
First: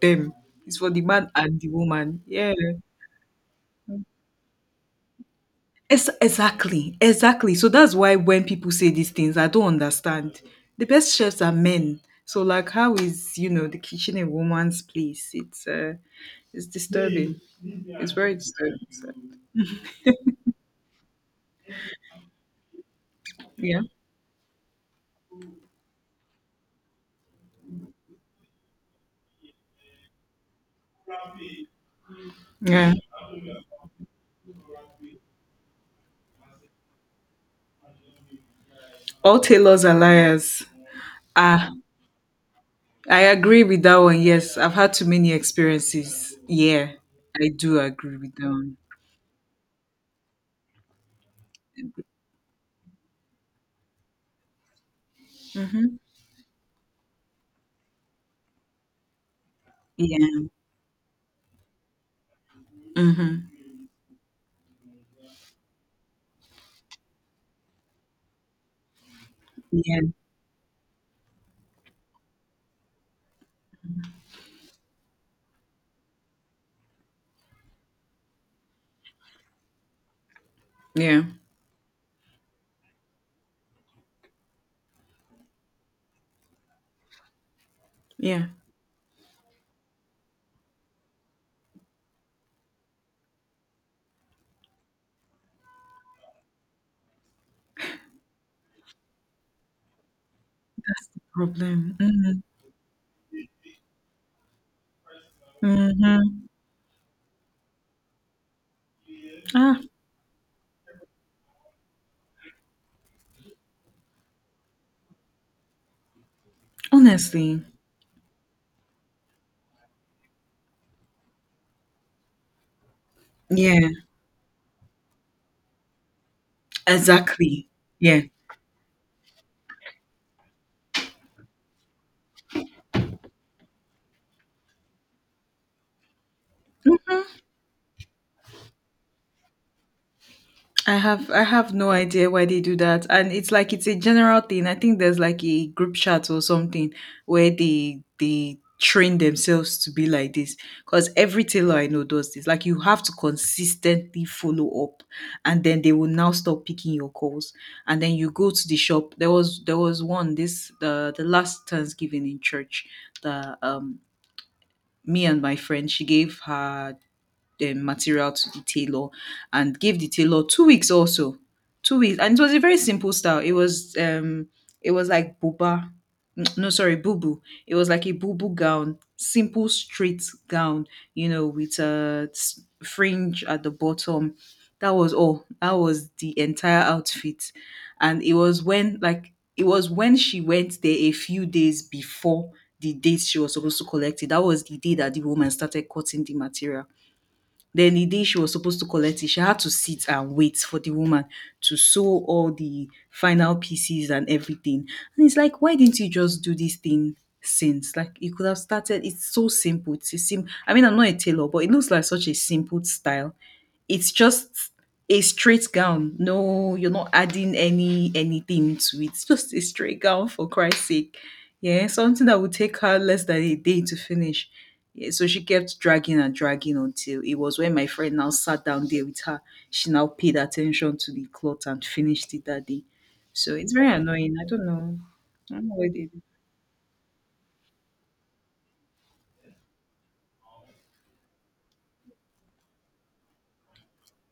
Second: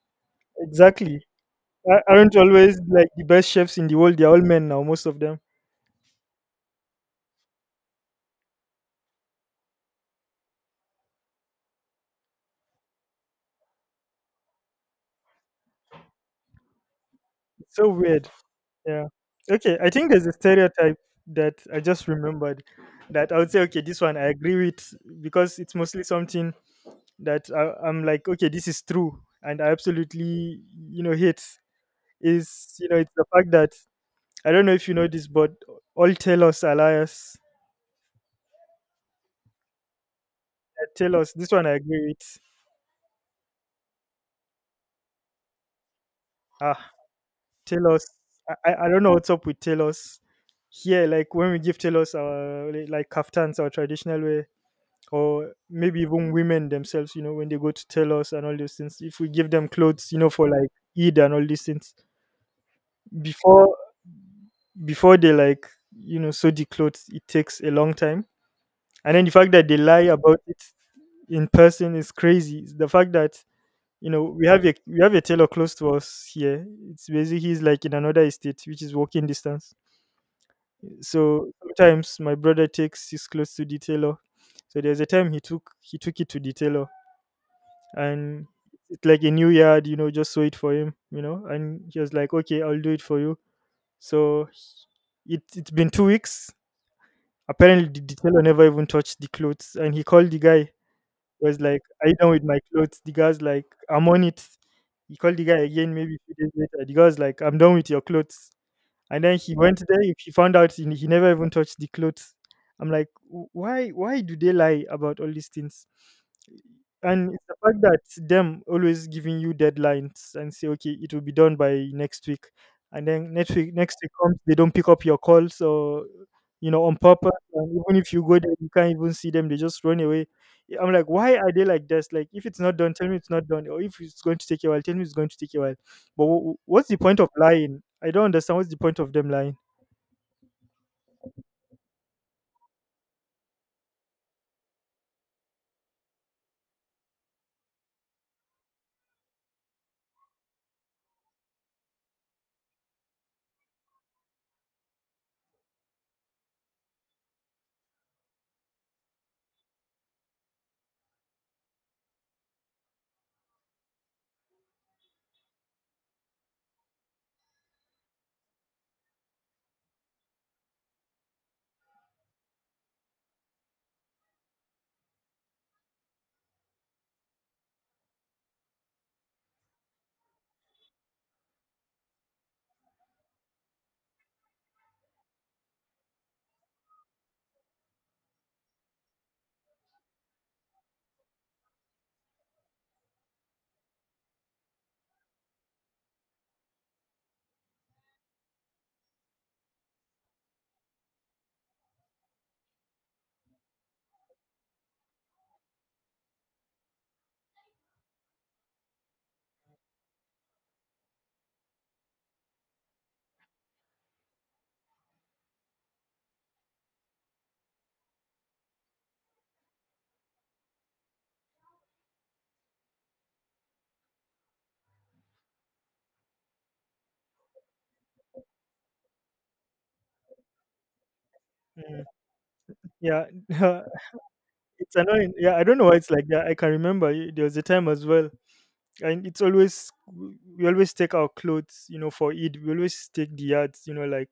Speaker 1: them. It's for the
Speaker 2: exactly.
Speaker 1: man and the
Speaker 2: A-
Speaker 1: woman.
Speaker 2: aren't
Speaker 1: Yeah.
Speaker 2: always like the best chefs in the world they're all men now, most of them.
Speaker 1: Exactly. Exactly. So that's why when people say these things, I don't understand. The best chefs are men. So like how is, you know, the kitchen a woman's place? It's disturbing.
Speaker 2: It's so
Speaker 1: It's
Speaker 2: weird.
Speaker 1: very disturbing.
Speaker 2: Yeah,
Speaker 1: So,
Speaker 2: okay, I think there's a stereotype that I just remembered that I would say okay,
Speaker 1: yeah.
Speaker 2: this one I agree with because it's mostly something that I'm like okay, this is true and I absolutely, hate, is
Speaker 1: Yeah.
Speaker 2: it's the fact that I don't know if you know this, but all Talos are liars.
Speaker 1: All tailors are liars.
Speaker 2: Talos, this one I
Speaker 1: Ah,
Speaker 2: agree with.
Speaker 1: I agree with that one. Yes, I've had too many experiences.
Speaker 2: Ah,
Speaker 1: Yeah, I do
Speaker 2: Talos.
Speaker 1: agree with that one.
Speaker 2: I don't know what's up with Talos. Here, like when we give Talos our like kaftans, our traditional way, or maybe even women themselves, you know, when they go to Talos and all those things, if we give them clothes, you
Speaker 1: Yeah.
Speaker 2: know, for like Eid and all these things,
Speaker 1: Mm-hmm.
Speaker 2: before before they like, you know, sew the clothes, it takes a long time, and then the fact that they lie
Speaker 1: Yeah.
Speaker 2: about it in person is crazy. The fact that, you know, we have a tailor close to us here. It's basically he's like in another estate, which is walking distance,
Speaker 1: Yeah.
Speaker 2: so sometimes my brother takes his clothes to the tailor. So there's a time he took it to the tailor, and
Speaker 1: Yeah.
Speaker 2: it's like a new yard, you know, just sew it for him, you know, and he was like, okay, I'll do it for you. So it's been 2 weeks. Apparently the tailor never even touched the clothes, and he called the guy.
Speaker 1: That's the
Speaker 2: It was like,
Speaker 1: problem.
Speaker 2: "Are you done
Speaker 1: Mm-hmm.
Speaker 2: with my clothes?" The guy's like, "I'm on it." He called the guy again maybe a few
Speaker 1: Mm-hmm.
Speaker 2: days later. The guy's like, "I'm done with your clothes." And then he
Speaker 1: Ah,
Speaker 2: went there. If he found out he never even touched the clothes. I'm like, why? Why do they lie about all these things? And it's the
Speaker 1: honestly.
Speaker 2: fact that them always giving you deadlines and say, okay, it will be done by next week, and then
Speaker 1: Yeah.
Speaker 2: next week comes, they don't pick up your calls or, you know, on purpose.
Speaker 1: Exactly.
Speaker 2: And even if you
Speaker 1: Yeah.
Speaker 2: go there, you can't even see them. They just run away." Yeah, I'm like, why are they like this? Like, if it's not done, tell me it's not done, or if it's going to take a while, tell me it's going to take a while. But what's the point of
Speaker 1: Mm-hmm.
Speaker 2: lying? I don't understand what's the point of them lying.
Speaker 1: I have no idea why they do that. And it's like it's a general thing. I think there's like a group chat or something where they train themselves to be like this. Because every tailor I know does this. Like you have to consistently follow up and then they will now stop picking your calls. And then you go to the shop. There was one this the last Thanksgiving in church that me and my friend she gave her the material to the tailor and gave the tailor 2 weeks also 2 weeks and it was a very simple style it was like boba no sorry boo. It was like a boo gown, simple straight gown, you know, with a fringe at the bottom. That was all. That was the entire outfit. And it was when like it was when she went there a few days before the date she was supposed to collect it, that was the day that the woman started cutting the material. Then the day she was supposed to collect it, she had to sit and wait for the woman to sew all the final pieces and everything. And it's like, why didn't you just do this thing since? Like, you could have started. It's so simple. It's a sim. I mean, I'm not a tailor, but it looks like such a simple style. It's just a straight gown. No, you're not adding anything to it. It's just a straight gown for Christ's sake. Yeah, something that would take her less than a day to finish. Yeah, so she kept dragging and dragging until it was when my friend now sat down there with her. She now paid attention to the cloth and
Speaker 2: Mm,
Speaker 1: finished it that day.
Speaker 2: yeah.
Speaker 1: So it's very annoying. I don't
Speaker 2: It's
Speaker 1: know.
Speaker 2: annoying.
Speaker 1: I
Speaker 2: Yeah, I
Speaker 1: don't know
Speaker 2: don't know
Speaker 1: what
Speaker 2: why
Speaker 1: they
Speaker 2: it's
Speaker 1: do.
Speaker 2: like that. I can remember y- there was a time as well, and it's always we always take our clothes, you know, for Eid. We always take the yards, you know, like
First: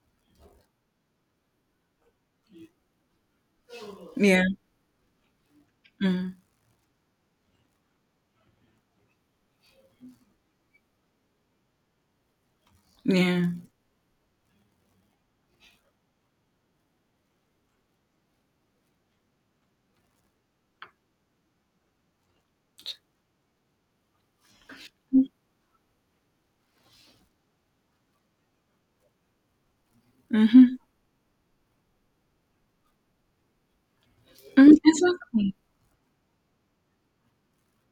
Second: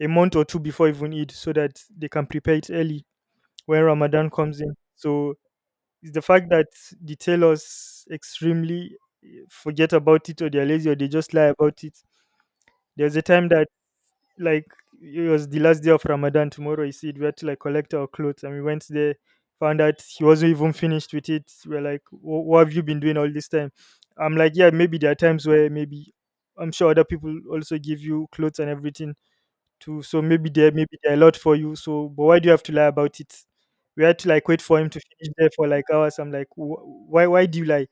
Speaker 2: a month or two before even Eid, so that they can prepare it early when Ramadan
Speaker 1: Yeah.
Speaker 2: comes in. So it's the
Speaker 1: Mm,
Speaker 2: fact that the tailors extremely forget about it, or they're lazy, or they just lie about it. There's a
Speaker 1: yeah.
Speaker 2: time that like it was the last day of Ramadan. Tomorrow is Eid. We had to like collect our clothes, and we went there. Found out he wasn't even finished with it. We're like, what have you been doing all this time?" I'm like, "Yeah, maybe there are times where maybe I'm sure other people also give you clothes and everything too. So
Speaker 1: Mm-hmm.
Speaker 2: maybe there are a lot for you. So, but why do you have to lie about it?" We had to like wait
Speaker 1: Mm,
Speaker 2: for him to finish there
Speaker 1: exactly.
Speaker 2: for like hours. I'm like, why? Why do you lie?"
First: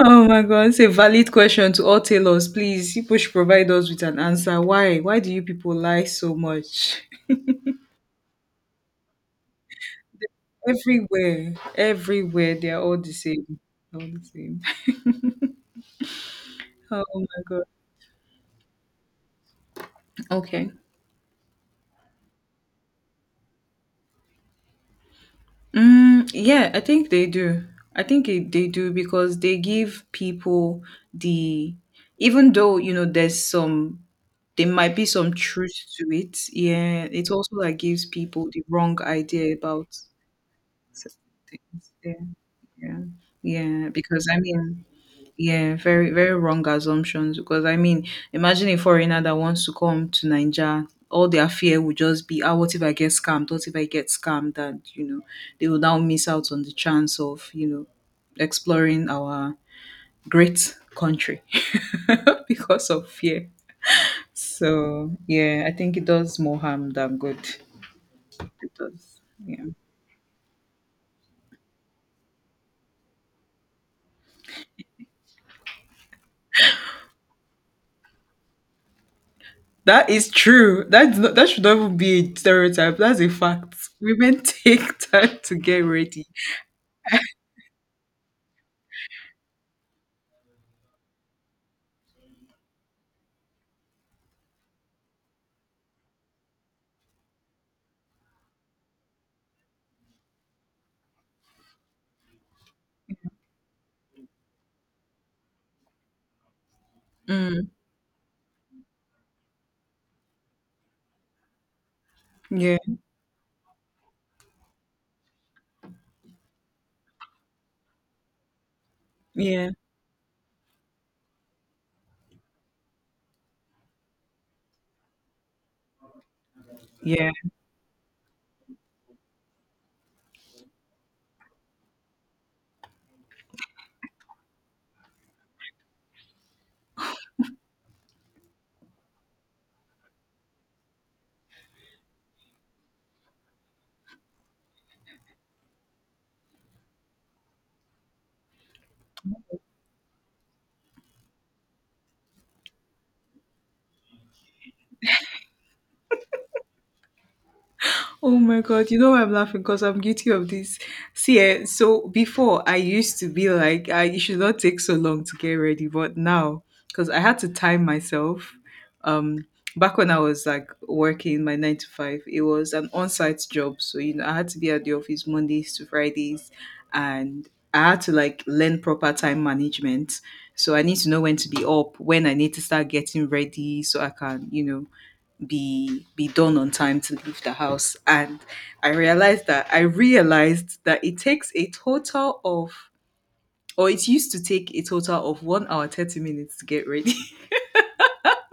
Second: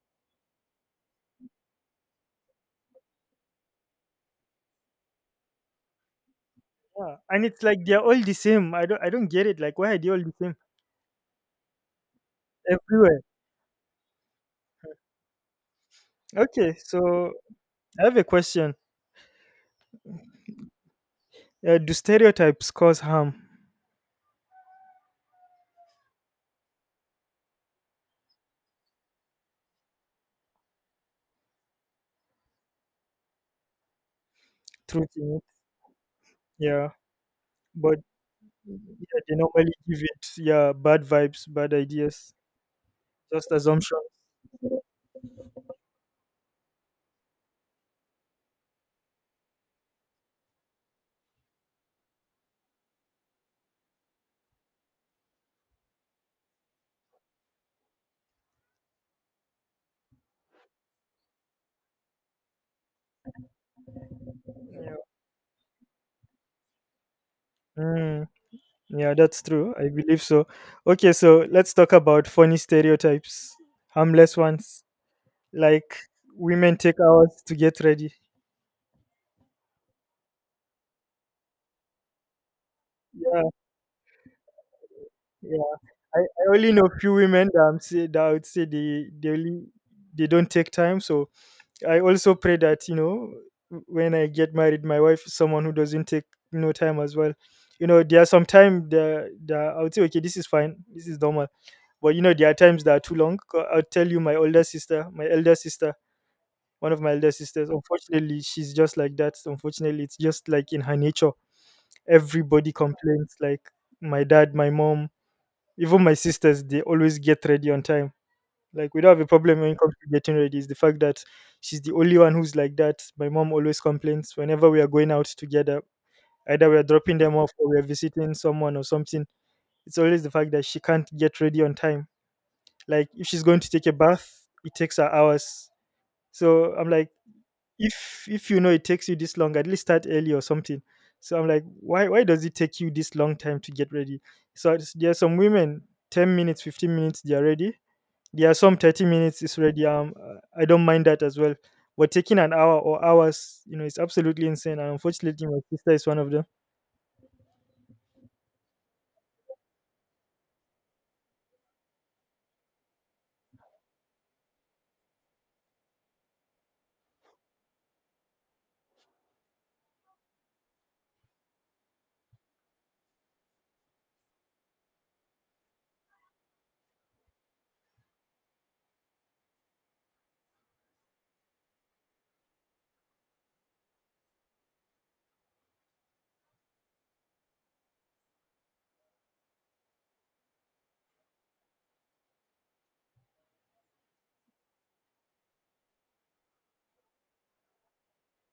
Speaker 1: Oh my God, it's a valid question to all tailors. Please, people should provide us with an answer. Why? Why do you people lie so much?
Speaker 2: Yeah, and it's like they're all the same. I don't get it. Like, why are they all the same
Speaker 1: Everywhere, everywhere, they're all the
Speaker 2: everywhere?
Speaker 1: same. All the same.
Speaker 2: Okay,
Speaker 1: Oh
Speaker 2: so
Speaker 1: my god.
Speaker 2: I have a question.
Speaker 1: Okay.
Speaker 2: Do stereotypes cause harm?
Speaker 1: Mm, yeah, I think they do. I think they do because they give people the, even though, you know, there might be
Speaker 2: Truth in
Speaker 1: some
Speaker 2: it.
Speaker 1: truth to it.
Speaker 2: Yeah.
Speaker 1: Yeah, it also like
Speaker 2: But
Speaker 1: gives people the
Speaker 2: yeah,
Speaker 1: wrong
Speaker 2: they
Speaker 1: idea
Speaker 2: normally
Speaker 1: about
Speaker 2: give it yeah bad
Speaker 1: certain
Speaker 2: vibes, bad
Speaker 1: things. Yeah,
Speaker 2: ideas,
Speaker 1: yeah,
Speaker 2: just
Speaker 1: yeah.
Speaker 2: assumption.
Speaker 1: Because I mean, yeah, very, very wrong assumptions. Because I mean, imagine a foreigner that wants to come to Nigeria, all their fear would just be, ah, what if I get scammed? What if I get scammed? And you know, they will now miss out on the chance of exploring our great country because of fear.
Speaker 2: Yeah.
Speaker 1: So yeah, I think it does more harm than good.
Speaker 2: Mm,
Speaker 1: It
Speaker 2: yeah,
Speaker 1: does.
Speaker 2: that's
Speaker 1: Yeah.
Speaker 2: true. I believe so. Okay, so let's talk about funny stereotypes, harmless ones. Like women take hours to get ready.
Speaker 1: That is true. That's not, that should not even be a stereotype. That's a
Speaker 2: Yeah,
Speaker 1: fact. Women take time to
Speaker 2: yeah.
Speaker 1: get ready.
Speaker 2: I only know few women that I would say they only they don't take time, so I also pray that, you know, when I get married, my wife is someone who doesn't take no time as well. You know, there are some time the I would say okay, this is fine, this is normal. But you know, there are times that are too long. I'll tell you, my elder sister, one of my elder sisters. Unfortunately, she's just like that. Unfortunately, it's just like in her nature. Everybody
Speaker 1: Yeah,
Speaker 2: complains. Like my dad, my mom, even my sisters, they always get ready on time, like we don't have a problem when
Speaker 1: yeah,
Speaker 2: it comes to getting ready. It's the fact that she's the only one who's like that. My mom always complains whenever we are going out together. Either we are dropping
Speaker 1: yeah.
Speaker 2: them off or we are visiting someone or something. It's always the fact that she can't get ready on time. Like if she's going to take a bath, it takes her hours. So I'm like, if you know it takes you this long, at least start early or something. So I'm like, why does it take you this long time to get ready? There are some women, 10 minutes, 15 minutes, they are ready. There are some 30 minutes is already I don't mind that as well, but taking an hour or hours, you know, it's absolutely insane, and unfortunately my sister is one of them.
Speaker 1: Oh my God, you know why I'm laughing? Because I'm guilty of this. See, so before I used to be like, it should not take so long to get ready. But now, because I had to time myself, um, back when I was like working my nine to five, it was an on site job. So, you know, I had to be at the office Mondays to Fridays and I had to like learn proper time management. So I need to know when to be up, when I need to start getting ready so I can, you know, be done on time to leave the house. And I realized that it takes a total of or it used to take a total of 1 hour 30 minutes to get ready.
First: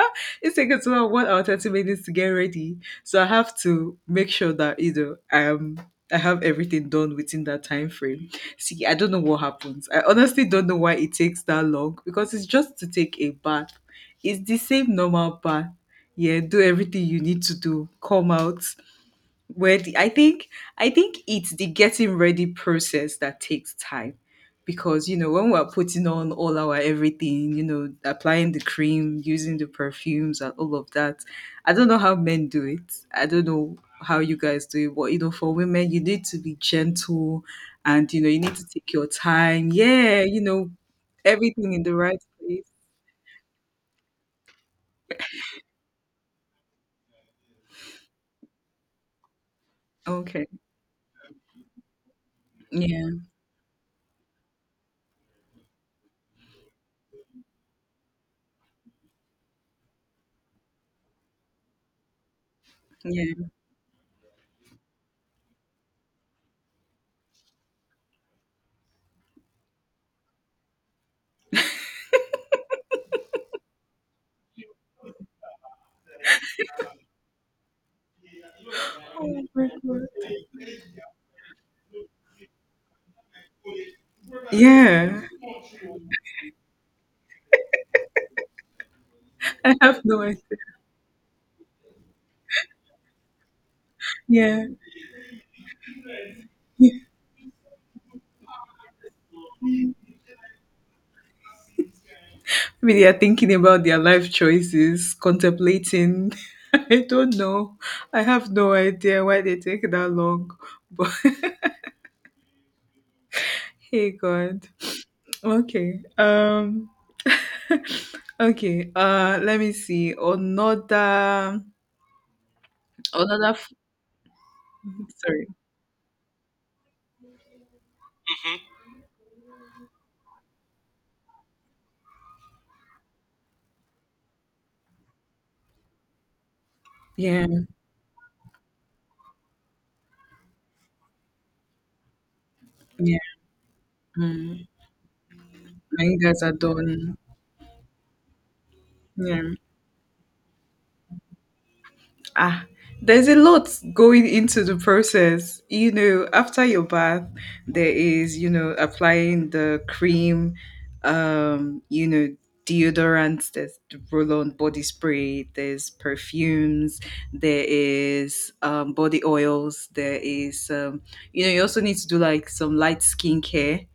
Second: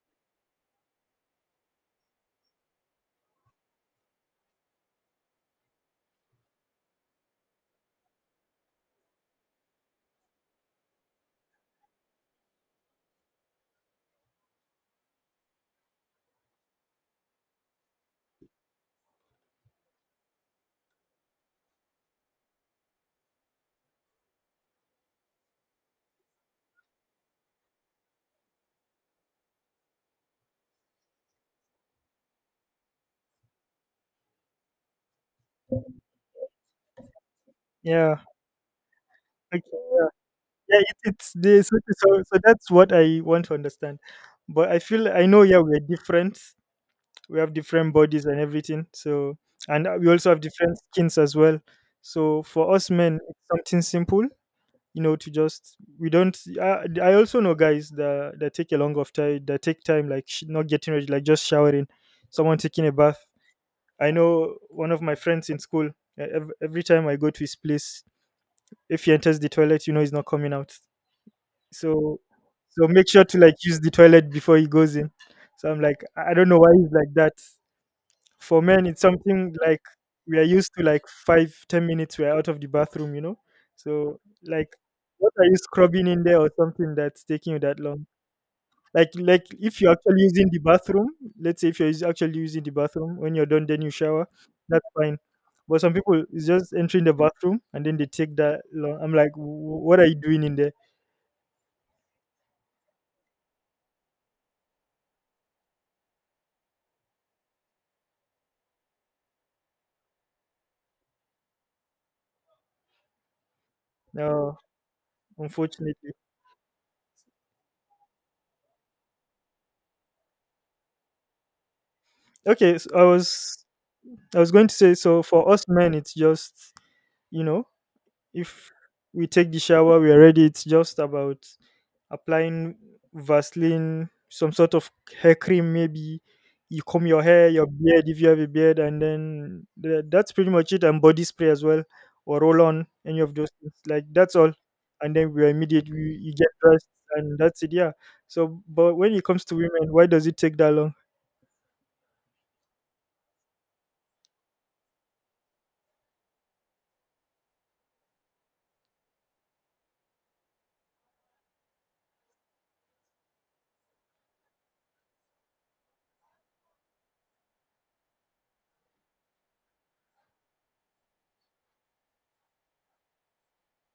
Speaker 1: It takes a total of 1 hour 30 minutes to get ready, so I have to make sure that, you know, I have everything done within that time frame. See, I don't know what happens. I honestly don't know why it takes that long, because it's just to take a bath. It's the same normal bath, yeah, do everything you need to do, come out, where the, I think I think it's the getting ready process that takes time, because you know when we're putting on all our everything, you know, applying the cream, using the perfumes and all of that. I don't know how men do it. I don't know how you guys do it, but you know, for women, you need to be gentle, and
Speaker 2: Yeah,
Speaker 1: you know, you need to take your time,
Speaker 2: okay.
Speaker 1: yeah, you know,
Speaker 2: Yeah, it's this.
Speaker 1: everything
Speaker 2: so,
Speaker 1: in the right
Speaker 2: so so
Speaker 1: place.
Speaker 2: that's what I want to understand. But I feel, I know, yeah, we're different. We have different bodies and everything, so and we also have
Speaker 1: Okay.
Speaker 2: different skins as well. So for us men,
Speaker 1: yeah
Speaker 2: it's something simple, you know, to just, we don't I also know guys that take a long of time, that take time, like not getting ready, like just showering, someone taking a bath.
Speaker 1: yeah
Speaker 2: I know one of my friends in school, every time I go to his place, if he enters the toilet, you know, he's not coming out. So so make sure to like use the toilet before he goes in. So I'm like, I don't know why he's like that. For men, it's something like we are used to like five, 10 minutes, we're out of the bathroom, you know? So like
Speaker 1: yeah
Speaker 2: what are you scrubbing in there or something that's taking you that long? Like
Speaker 1: I
Speaker 2: if you're
Speaker 1: have no
Speaker 2: actually
Speaker 1: idea.
Speaker 2: using the bathroom, let's say if you're actually using the bathroom, when you're done then you shower,
Speaker 1: Yeah.
Speaker 2: that's fine. But some people is just entering the bathroom and then they take that long. I'm like, what are you doing in there?"
Speaker 1: Maybe they are thinking about their life choices, contemplating. I don't know. I have no idea why they take that long. But hey
Speaker 2: No,
Speaker 1: God. Okay.
Speaker 2: unfortunately.
Speaker 1: Okay. Let me see.
Speaker 2: Okay, so
Speaker 1: Another f-
Speaker 2: I was going to say, so
Speaker 1: Sorry.
Speaker 2: for us men, it's just, you know, if we take the shower, we are ready. It's just about applying Vaseline, some sort of hair cream, maybe. You comb your
Speaker 1: Yeah,
Speaker 2: hair, your beard, if you have a beard, and then that's pretty much it. And body spray as well, or roll on,
Speaker 1: yeah.
Speaker 2: any of those things. Like, that's all.
Speaker 1: Mm.
Speaker 2: And then we are immediate.
Speaker 1: My
Speaker 2: You
Speaker 1: guys
Speaker 2: get
Speaker 1: are
Speaker 2: dressed,
Speaker 1: done.
Speaker 2: and that's it. Yeah. So, but when it comes
Speaker 1: Yeah.
Speaker 2: to women, why does it take that long?
Speaker 1: ah there's a lot going into the process, you know. After your bath, there is, you know, applying the cream, um you know deodorants, there's the roll-on body spray, there's perfumes, there is body oils, there is you know, you also need to do like some light skincare.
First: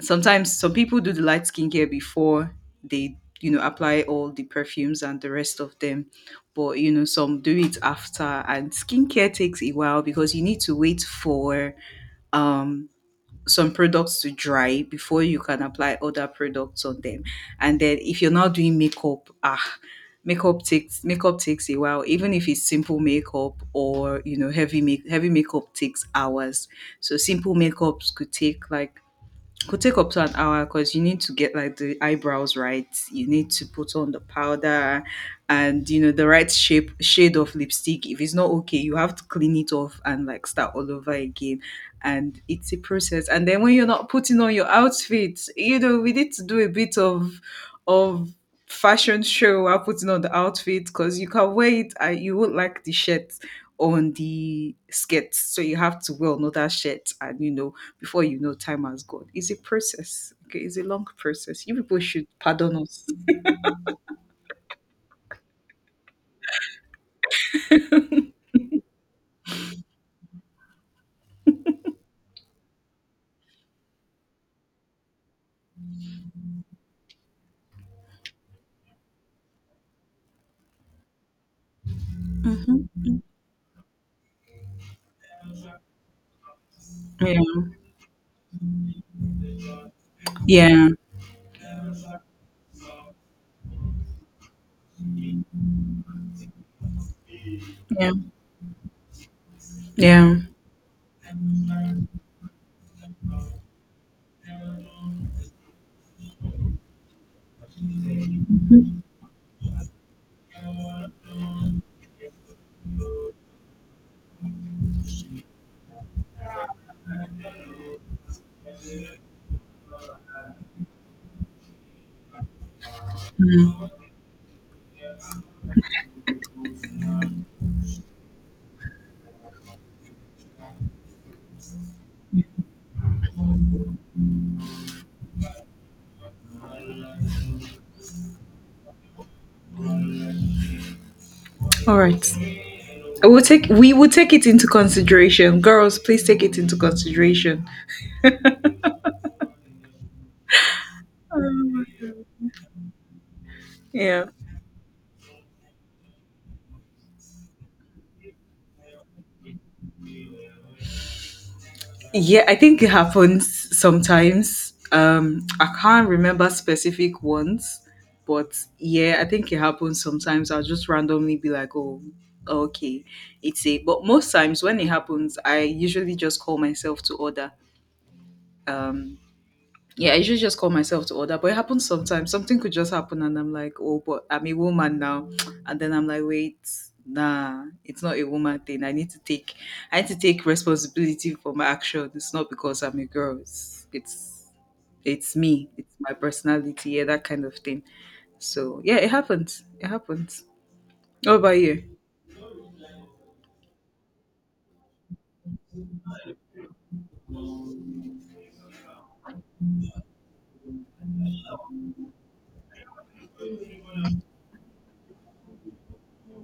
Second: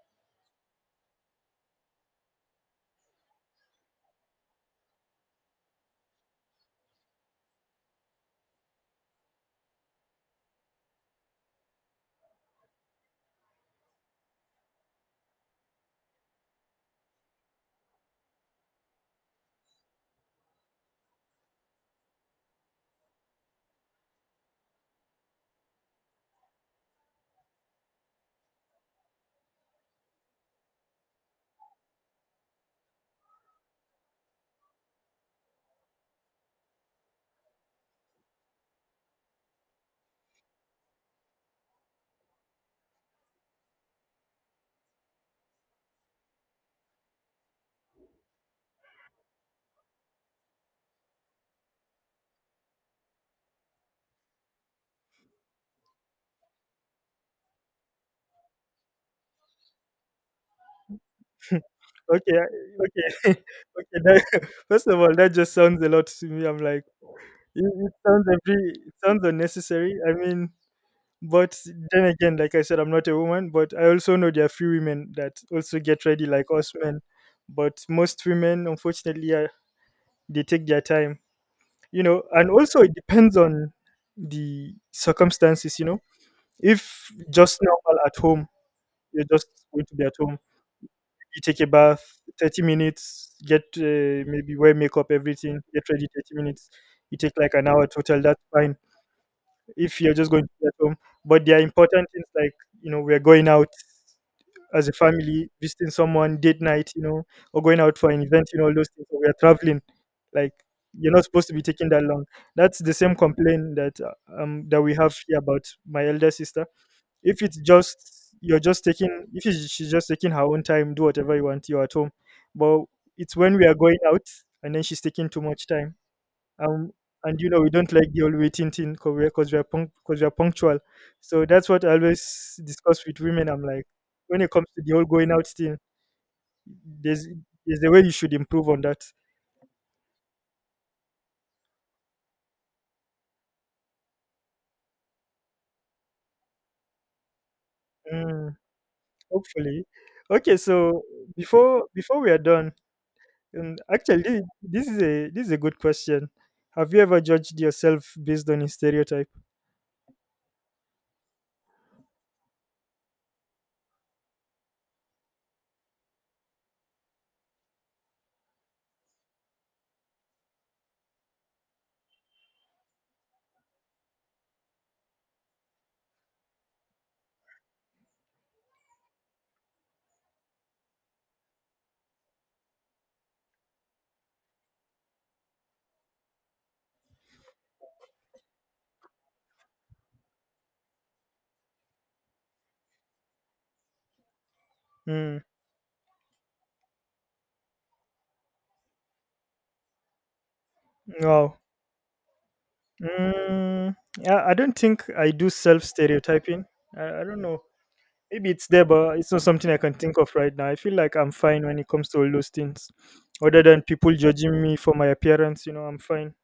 Speaker 1: Sometimes some people do the light skincare before they, you know, apply all the perfumes and the rest of them, but you know, some do it after. And skincare takes a while because you need to wait for um some products to dry before you can apply other products on them. And then if you're not doing makeup, makeup takes a while. Even if it's simple makeup, or you know, heavy makeup takes hours. So simple makeups could take up to an hour, because you need to get like the eyebrows right, you need to put on the powder, and you know, the right shape shade of lipstick. If it's not okay, you have to clean it off and like start all over again. And it's a process. And then when you're not putting on your outfit, you know, we need to do a bit of of fashion show while putting on the outfit, because you can wear it and you won't like the shirt on the skits. So you have to wear another shirt, and you know, before you know, time has gone. It's a process. Okay, it's a long
Speaker 2: Okay,
Speaker 1: process. You people should
Speaker 2: I-
Speaker 1: pardon
Speaker 2: okay,
Speaker 1: us.
Speaker 2: okay. That, first of all, that just sounds a lot to me. I'm like, it sounds a bit, it sounds unnecessary. I mean, but then again, like I said, I'm not a woman, but I also know there are few women that also get ready like us men. But most women, unfortunately, are, they take their time, you know. And also, it
Speaker 1: Hmm.
Speaker 2: depends on the circumstances, you know. If
Speaker 1: Yeah,
Speaker 2: just normal at home, you're just going to be at home.
Speaker 1: yeah,
Speaker 2: You take a bath, 30 minutes, get maybe wear makeup, everything, get ready 30 minutes. You take like an hour
Speaker 1: yeah,
Speaker 2: total, that's fine if you're just
Speaker 1: yeah.
Speaker 2: going to be at home. But there are important things like, you know, we're going out as a family, visiting someone, date night, you know, or going out for an event, you know, all those things. Or we're traveling. Like, you're not supposed to be taking that long. That's the same complaint that that we have here about my elder sister. If it's just you're just taking, if it's- she's just taking her own time, do whatever you want, you're at home. But it's when we are
Speaker 1: Mhm.
Speaker 2: going out and then she's taking too much time, um and you know we don't like the all waiting thing because we're 'cause we're punctual. So that's what I always discuss with women. I'm like, when it comes to the whole going out thing, there's there's the way you should improve on that.
Speaker 1: All right. I will take. We will take it into consideration, girls. Please take it into consideration.
Speaker 2: Mm, hopefully. Okay, so before
Speaker 1: Um,
Speaker 2: before we are done, actually
Speaker 1: Yeah.
Speaker 2: this is a good question. Have you ever judged yourself based on a stereotype?
Speaker 1: Yeah, I think it happens sometimes. I can't remember specific ones, but yeah, I think it happens sometimes. I'll just randomly be like, oh, okay, it's a. But most times when it happens, I usually just call myself to order. Um, yeah, I usually just call myself to order, but it happens sometimes. Something could just happen, and I'm like, oh, but I'm a woman now, and then I'm like, wait, nah, it's not a woman thing. I need to take responsibility for my action. It's not because I'm a girl. It's
Speaker 2: Mm,
Speaker 1: me. It's my personality. Yeah, that kind of thing. So yeah, it happens. It happens. What
Speaker 2: wow.
Speaker 1: about you?
Speaker 2: Mm, yeah, I don't think I do self stereotyping. I don't know. Maybe it's there, but it's not something I can think of right now. I feel like I'm fine when it comes to all those things. Other than people judging me for my appearance, you know, I'm fine.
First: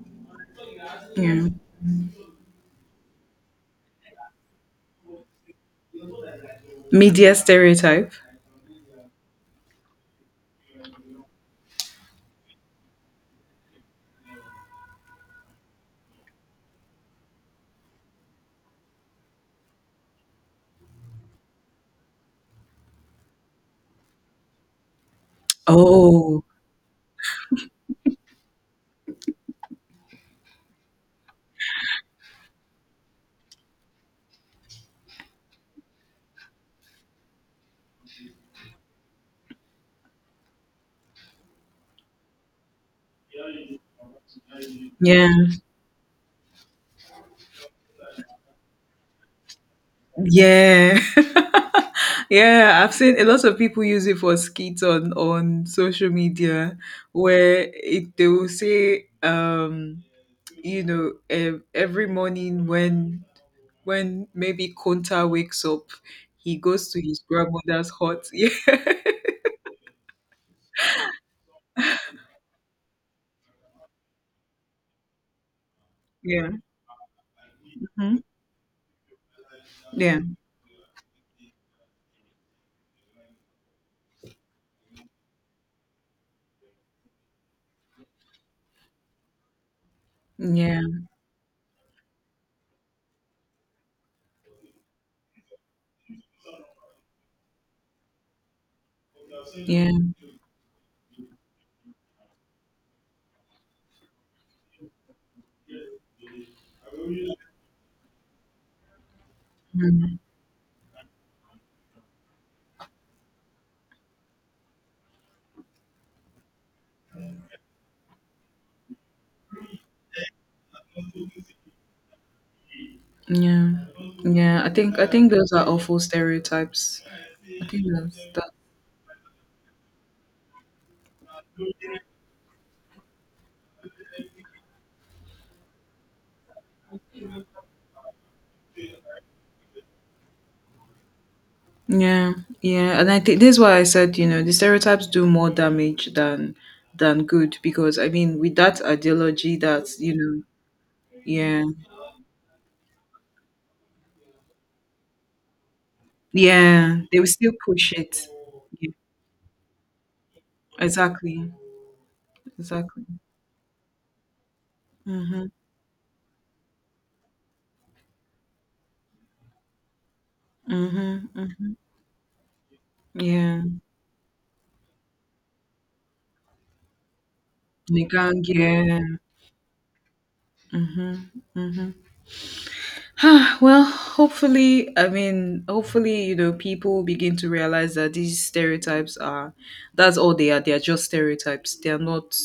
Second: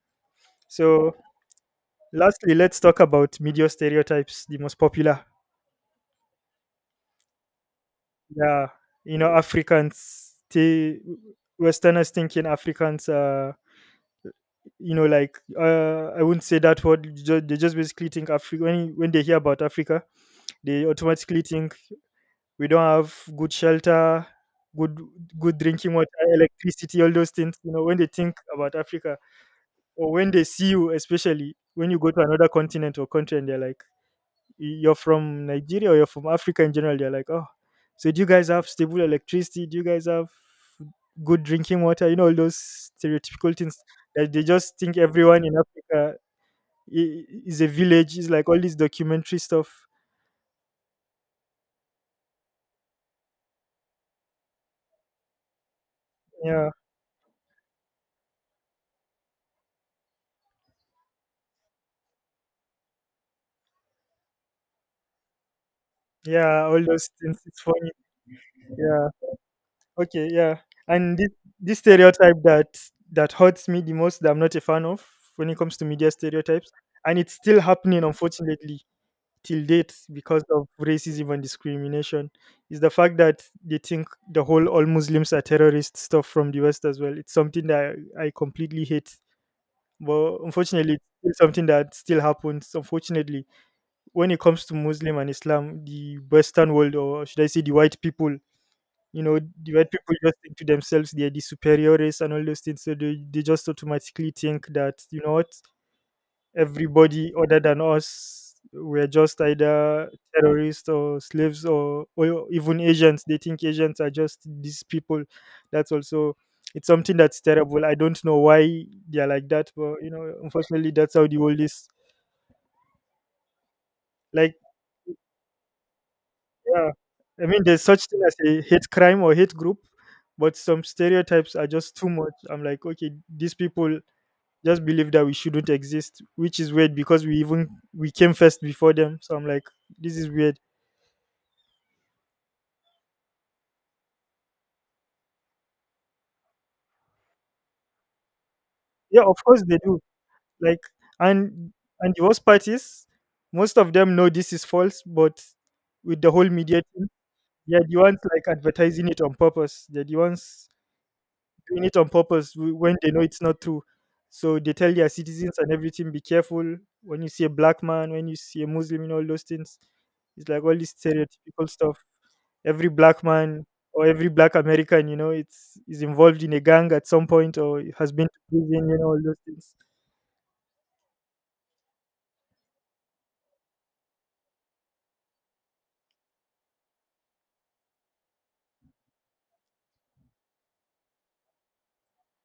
Speaker 2: So,
Speaker 1: Yeah,
Speaker 2: lastly, let's talk about media stereotypes, the most popular.
Speaker 1: media stereotype.
Speaker 2: Yeah, you know, Africans, they, Westerners thinking Africans are, you know, like, I wouldn't say that word. They just basically think Africa, when they hear about Africa, they automatically think we don't have good shelter, good good drinking water,
Speaker 1: Oh,
Speaker 2: electricity, all those things. You know, when they think about Africa, or when they see you, especially when you go to another continent or country, and they're like, You're from Nigeria, or you're from Africa in general," they're like, "Oh, so do you guys have stable electricity? Do you guys have good drinking water?" You know, all those stereotypical things that they just think
Speaker 1: yeah.
Speaker 2: everyone in Africa is a village. It's like all this documentary stuff.
Speaker 1: Yeah. Yeah, I've seen a lot of people use it for skits on social
Speaker 2: Yeah,
Speaker 1: media where they will say you know, every morning when maybe Konta wakes up, he
Speaker 2: yeah, all
Speaker 1: goes to
Speaker 2: those
Speaker 1: his
Speaker 2: things. It's funny.
Speaker 1: grandmother's hut. Yeah.
Speaker 2: Yeah. Okay, yeah. And this stereotype that that hurts me the most, that I'm not a fan of when it comes to media
Speaker 1: Yeah.
Speaker 2: stereotypes, and it's still happening
Speaker 1: Mhm.
Speaker 2: unfortunately till date
Speaker 1: Yeah.
Speaker 2: because of racism and discrimination, is the fact that they think the whole all Muslims are terrorists stuff from the West as well. It's something that I completely hate. But unfortunately, it's
Speaker 1: Yeah.
Speaker 2: still something that still happens. Unfortunately, when it comes to Muslim and Islam, the Western world, or should I say, the white people, you know, the white
Speaker 1: Yeah.
Speaker 2: people just think to themselves they are the superiores and all those things. So they just automatically think that, you know what, everybody other than us were just either
Speaker 1: Mhm.
Speaker 2: terrorists or slaves, or even Asians. They think Asians are just these people. That's also it's something that's terrible. I don't know why they are like that, but you know, unfortunately that's how the world is.
Speaker 1: Yeah.
Speaker 2: Like,
Speaker 1: Yeah. I think those are awful
Speaker 2: yeah,
Speaker 1: stereotypes.
Speaker 2: I mean,
Speaker 1: I
Speaker 2: there's
Speaker 1: think
Speaker 2: such
Speaker 1: that's
Speaker 2: thing as a hate crime or hate group, but some stereotypes are just too much. I'm like, okay, these people just believe that we shouldn't exist, which is weird because we even we came first before them. So I'm like, this is weird.
Speaker 1: Yeah, yeah, and I think this is why I said, you know, the stereotypes do more damage than good, because I mean, with that
Speaker 2: Yeah, of
Speaker 1: ideology
Speaker 2: course they
Speaker 1: that
Speaker 2: do.
Speaker 1: you know,
Speaker 2: Like,
Speaker 1: yeah,
Speaker 2: and and the worst part is, most of them know this is false, but with the whole media
Speaker 1: yeah,
Speaker 2: thing,
Speaker 1: they will still
Speaker 2: they're
Speaker 1: push
Speaker 2: the ones
Speaker 1: it.
Speaker 2: like
Speaker 1: Yeah,
Speaker 2: advertising it on purpose. They're the ones
Speaker 1: exactly.
Speaker 2: doing it on purpose when
Speaker 1: Exactly.
Speaker 2: they know it's not true. So they tell their
Speaker 1: Mhm.
Speaker 2: citizens and everything, be careful when you see a black man, when you see a Muslim, and all those things. It's like all this
Speaker 1: Mhm.
Speaker 2: stereotypical
Speaker 1: Mhm.
Speaker 2: stuff. Every black
Speaker 1: Yeah.
Speaker 2: man or every black American, you know, it's is involved in a gang at some point or has been to
Speaker 1: Nigang,
Speaker 2: prison, you
Speaker 1: yeah.
Speaker 2: know, all those things.
Speaker 1: Mhm. Mhm. Well, hopefully, I mean, hopefully, you know, people begin to realize that these stereotypes are that's all they are. They are just stereotypes.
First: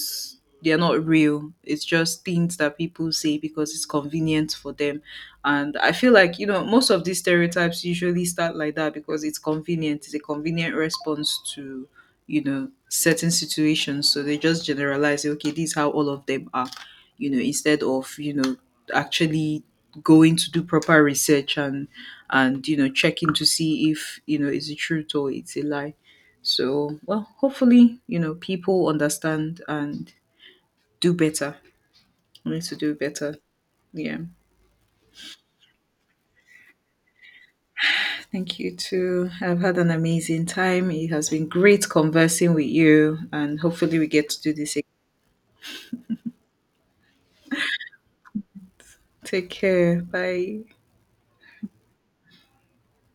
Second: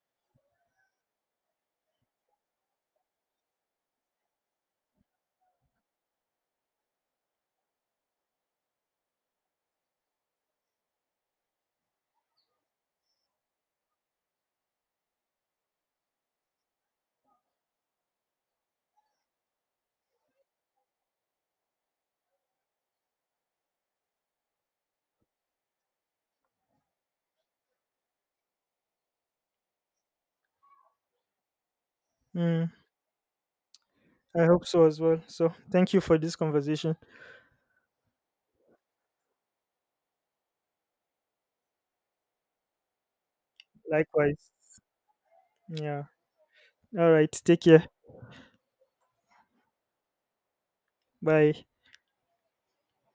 Speaker 1: They are not real. It's just things that people say because it's convenient for them. And I feel like, you know, most of these stereotypes usually start like that because it's convenient. It's a convenient response to, you know, certain situations. So they just generalize, okay, this is how all of them are, you know, instead of, you know, actually going to do proper research and you know checking to see if you know it's the truth or it's a lie. So well, hopefully, you know, people understand and do better. We need
Speaker 2: Mm,
Speaker 1: to do better. Yeah,
Speaker 2: I hope so as well. So thank you for this conversation.
Speaker 1: thank you too. I've had an amazing time. It has been great conversing with you, and hopefully we get to
Speaker 2: Likewise.
Speaker 1: do this again.
Speaker 2: Yeah. All right. Take care.
Speaker 1: Take care. Bye.
Speaker 2: Bye.